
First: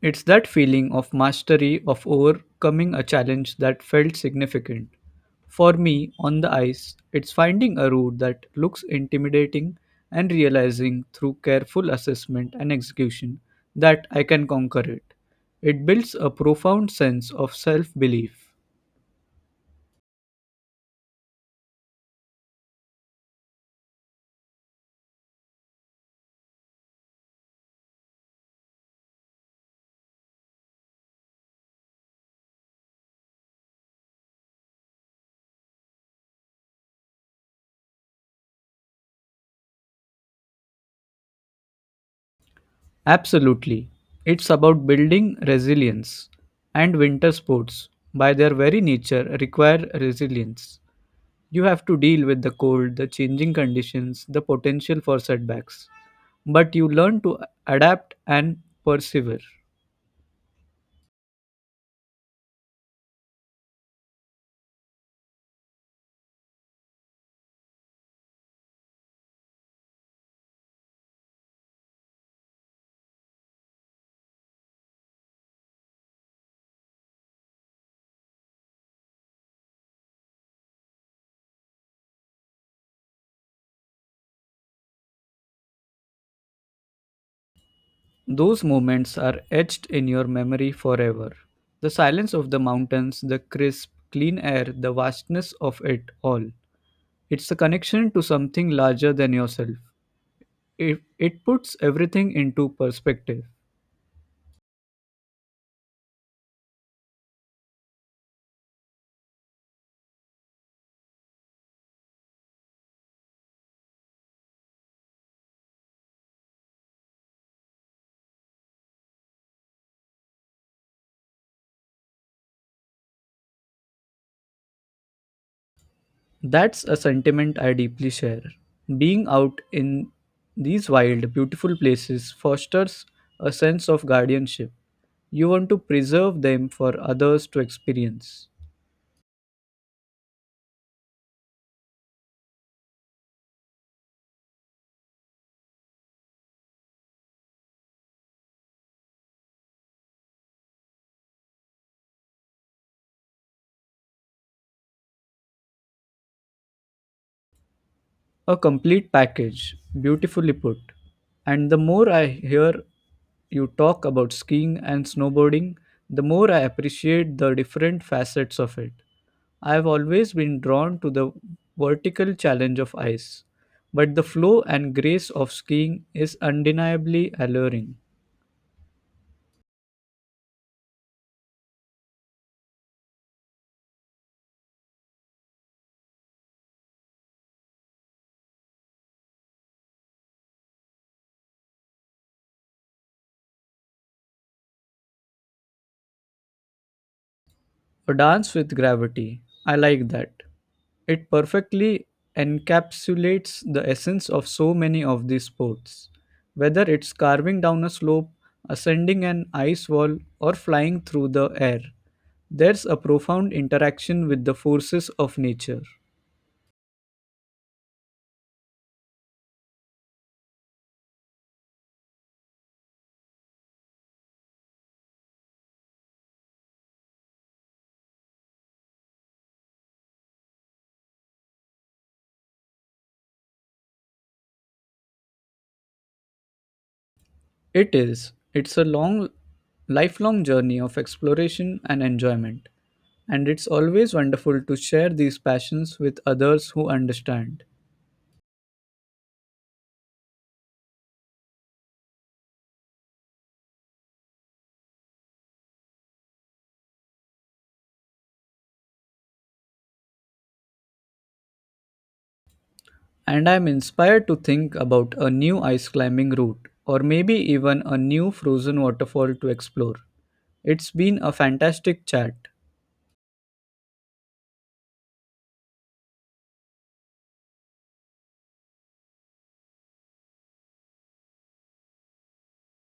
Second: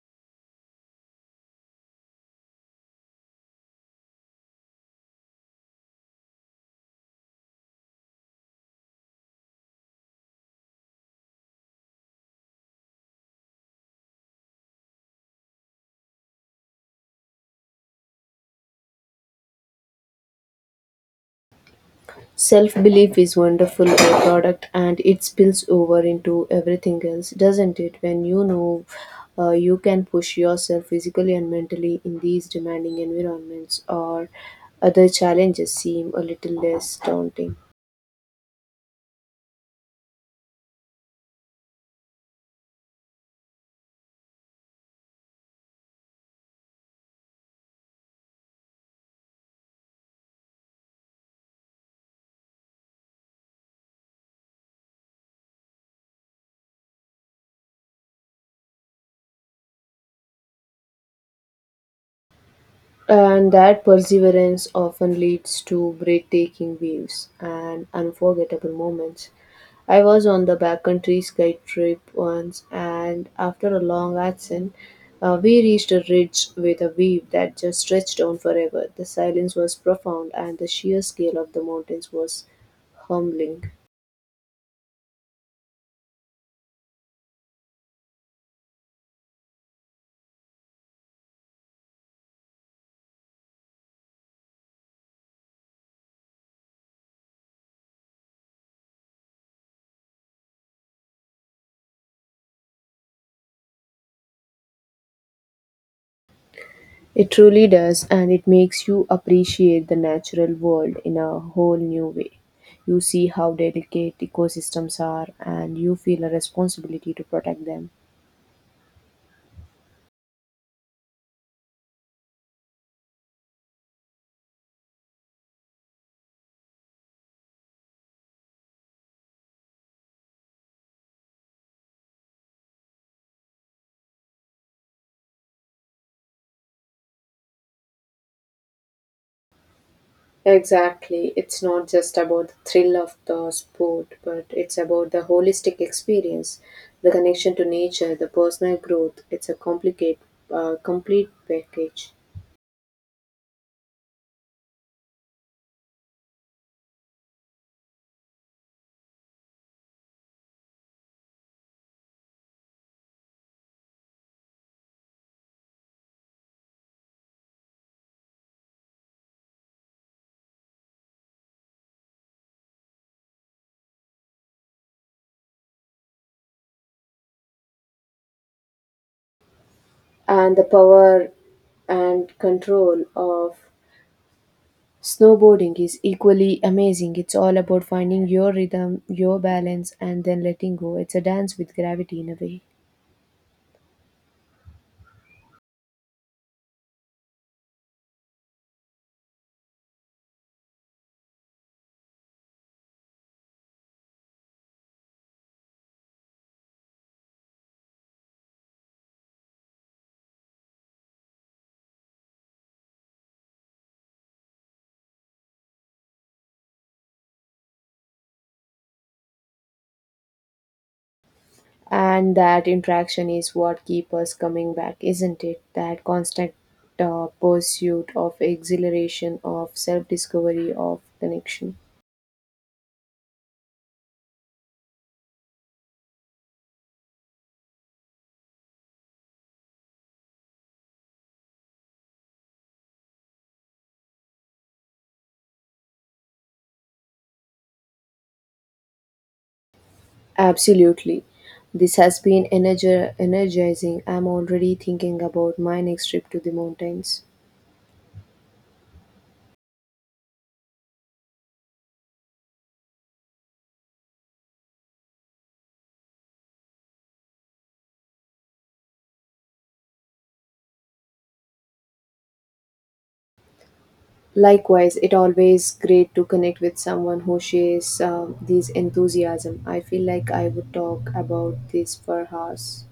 Speaker 2: It's that feeling of mastery of overcoming a challenge that felt significant. For me, on the ice, it's finding a route that looks intimidating and realizing through careful assessment and execution that I can conquer it. It builds a profound sense of self belief.
Speaker 1: Self belief is wonderful a product, and it spills over into everything else, doesn't it? When you know you can push yourself physically and mentally in these demanding environments, or other challenges seem a little less daunting.
Speaker 2: Absolutely. It's about building resilience, and winter sports, by their very nature, require resilience. You have to deal with the cold, the changing conditions, the potential for setbacks. But you learn to adapt and persevere.
Speaker 1: And that perseverance often leads to breathtaking views and unforgettable moments. I was on the backcountry ski trip once, and after a long ascent, we reached a ridge with a view that just stretched on forever. The silence was profound, and the sheer scale of the mountains was humbling.
Speaker 2: Those moments are etched in your memory forever. The silence of the mountains, the crisp, clean air, the vastness of it all. It's a connection to something larger than yourself. It puts everything into perspective.
Speaker 1: It truly does, and it makes you appreciate the natural world in a whole new way. You see how delicate ecosystems are, and you feel a responsibility to protect them.
Speaker 2: That's a sentiment I deeply share. Being out in these wild, beautiful places fosters a sense of guardianship. You want to preserve them for others to experience.
Speaker 1: Exactly. It's not just about the thrill of the sport, but it's about the holistic experience, the connection to nature, the personal growth. It's a complicated, complete package.
Speaker 2: A complete package, beautifully put. And the more I hear you talk about skiing and snowboarding, the more I appreciate the different facets of it. I have always been drawn to the vertical challenge of ice, but the flow and grace of skiing is undeniably alluring.
Speaker 1: And the power and control of snowboarding is equally amazing. It's all about finding your rhythm, your balance, and then letting go. It's a dance with gravity in a way.
Speaker 2: A dance with gravity. I like that. It perfectly encapsulates the essence of so many of these sports. Whether it's carving down a slope, ascending an ice wall, or flying through the air, there's a profound interaction with the forces of nature.
Speaker 1: And that interaction is what keeps us coming back, isn't it? That constant pursuit of exhilaration, of self discovery, of connection.
Speaker 2: It is. It's a long, lifelong journey of exploration and enjoyment, and it's always wonderful to share these passions with others who understand.
Speaker 1: Absolutely. This has been energizing. I'm already thinking about my next trip to the mountains.
Speaker 2: And I'm inspired to think about a new ice climbing route, or maybe even a new frozen waterfall to explore. It's been a fantastic chat.
Speaker 1: Likewise, it always great to connect with someone who shares these enthusiasm. I feel like I would talk about this for hours.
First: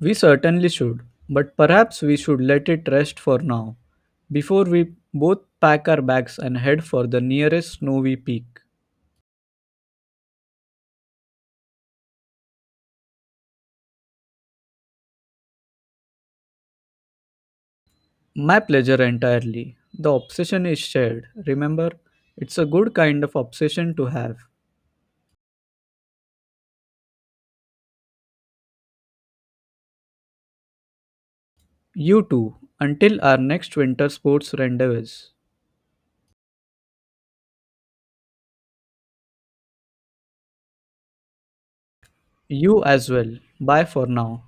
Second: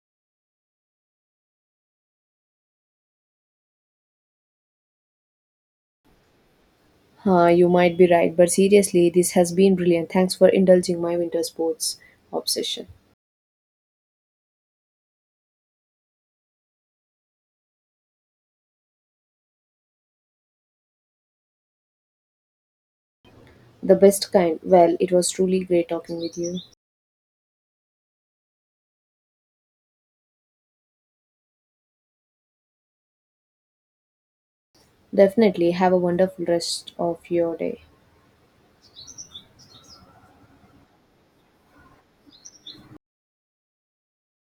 Speaker 2: We certainly should, but perhaps we should let it rest for now, before we both pack our bags and head for the
Speaker 1: Huh, you
Speaker 2: nearest
Speaker 1: might be
Speaker 2: snowy
Speaker 1: right,
Speaker 2: peak.
Speaker 1: but seriously, this has been brilliant. Thanks for indulging my winter sports obsession.
Speaker 2: My pleasure entirely. The obsession is shared, remember? It's a good kind of
Speaker 1: The
Speaker 2: obsession to
Speaker 1: best
Speaker 2: have.
Speaker 1: kind. Well, it was truly great talking with you.
Speaker 2: You too, until our next winter sports rendezvous.
Speaker 1: Definitely have a wonderful rest of your day.
Speaker 2: You as well. Bye for now.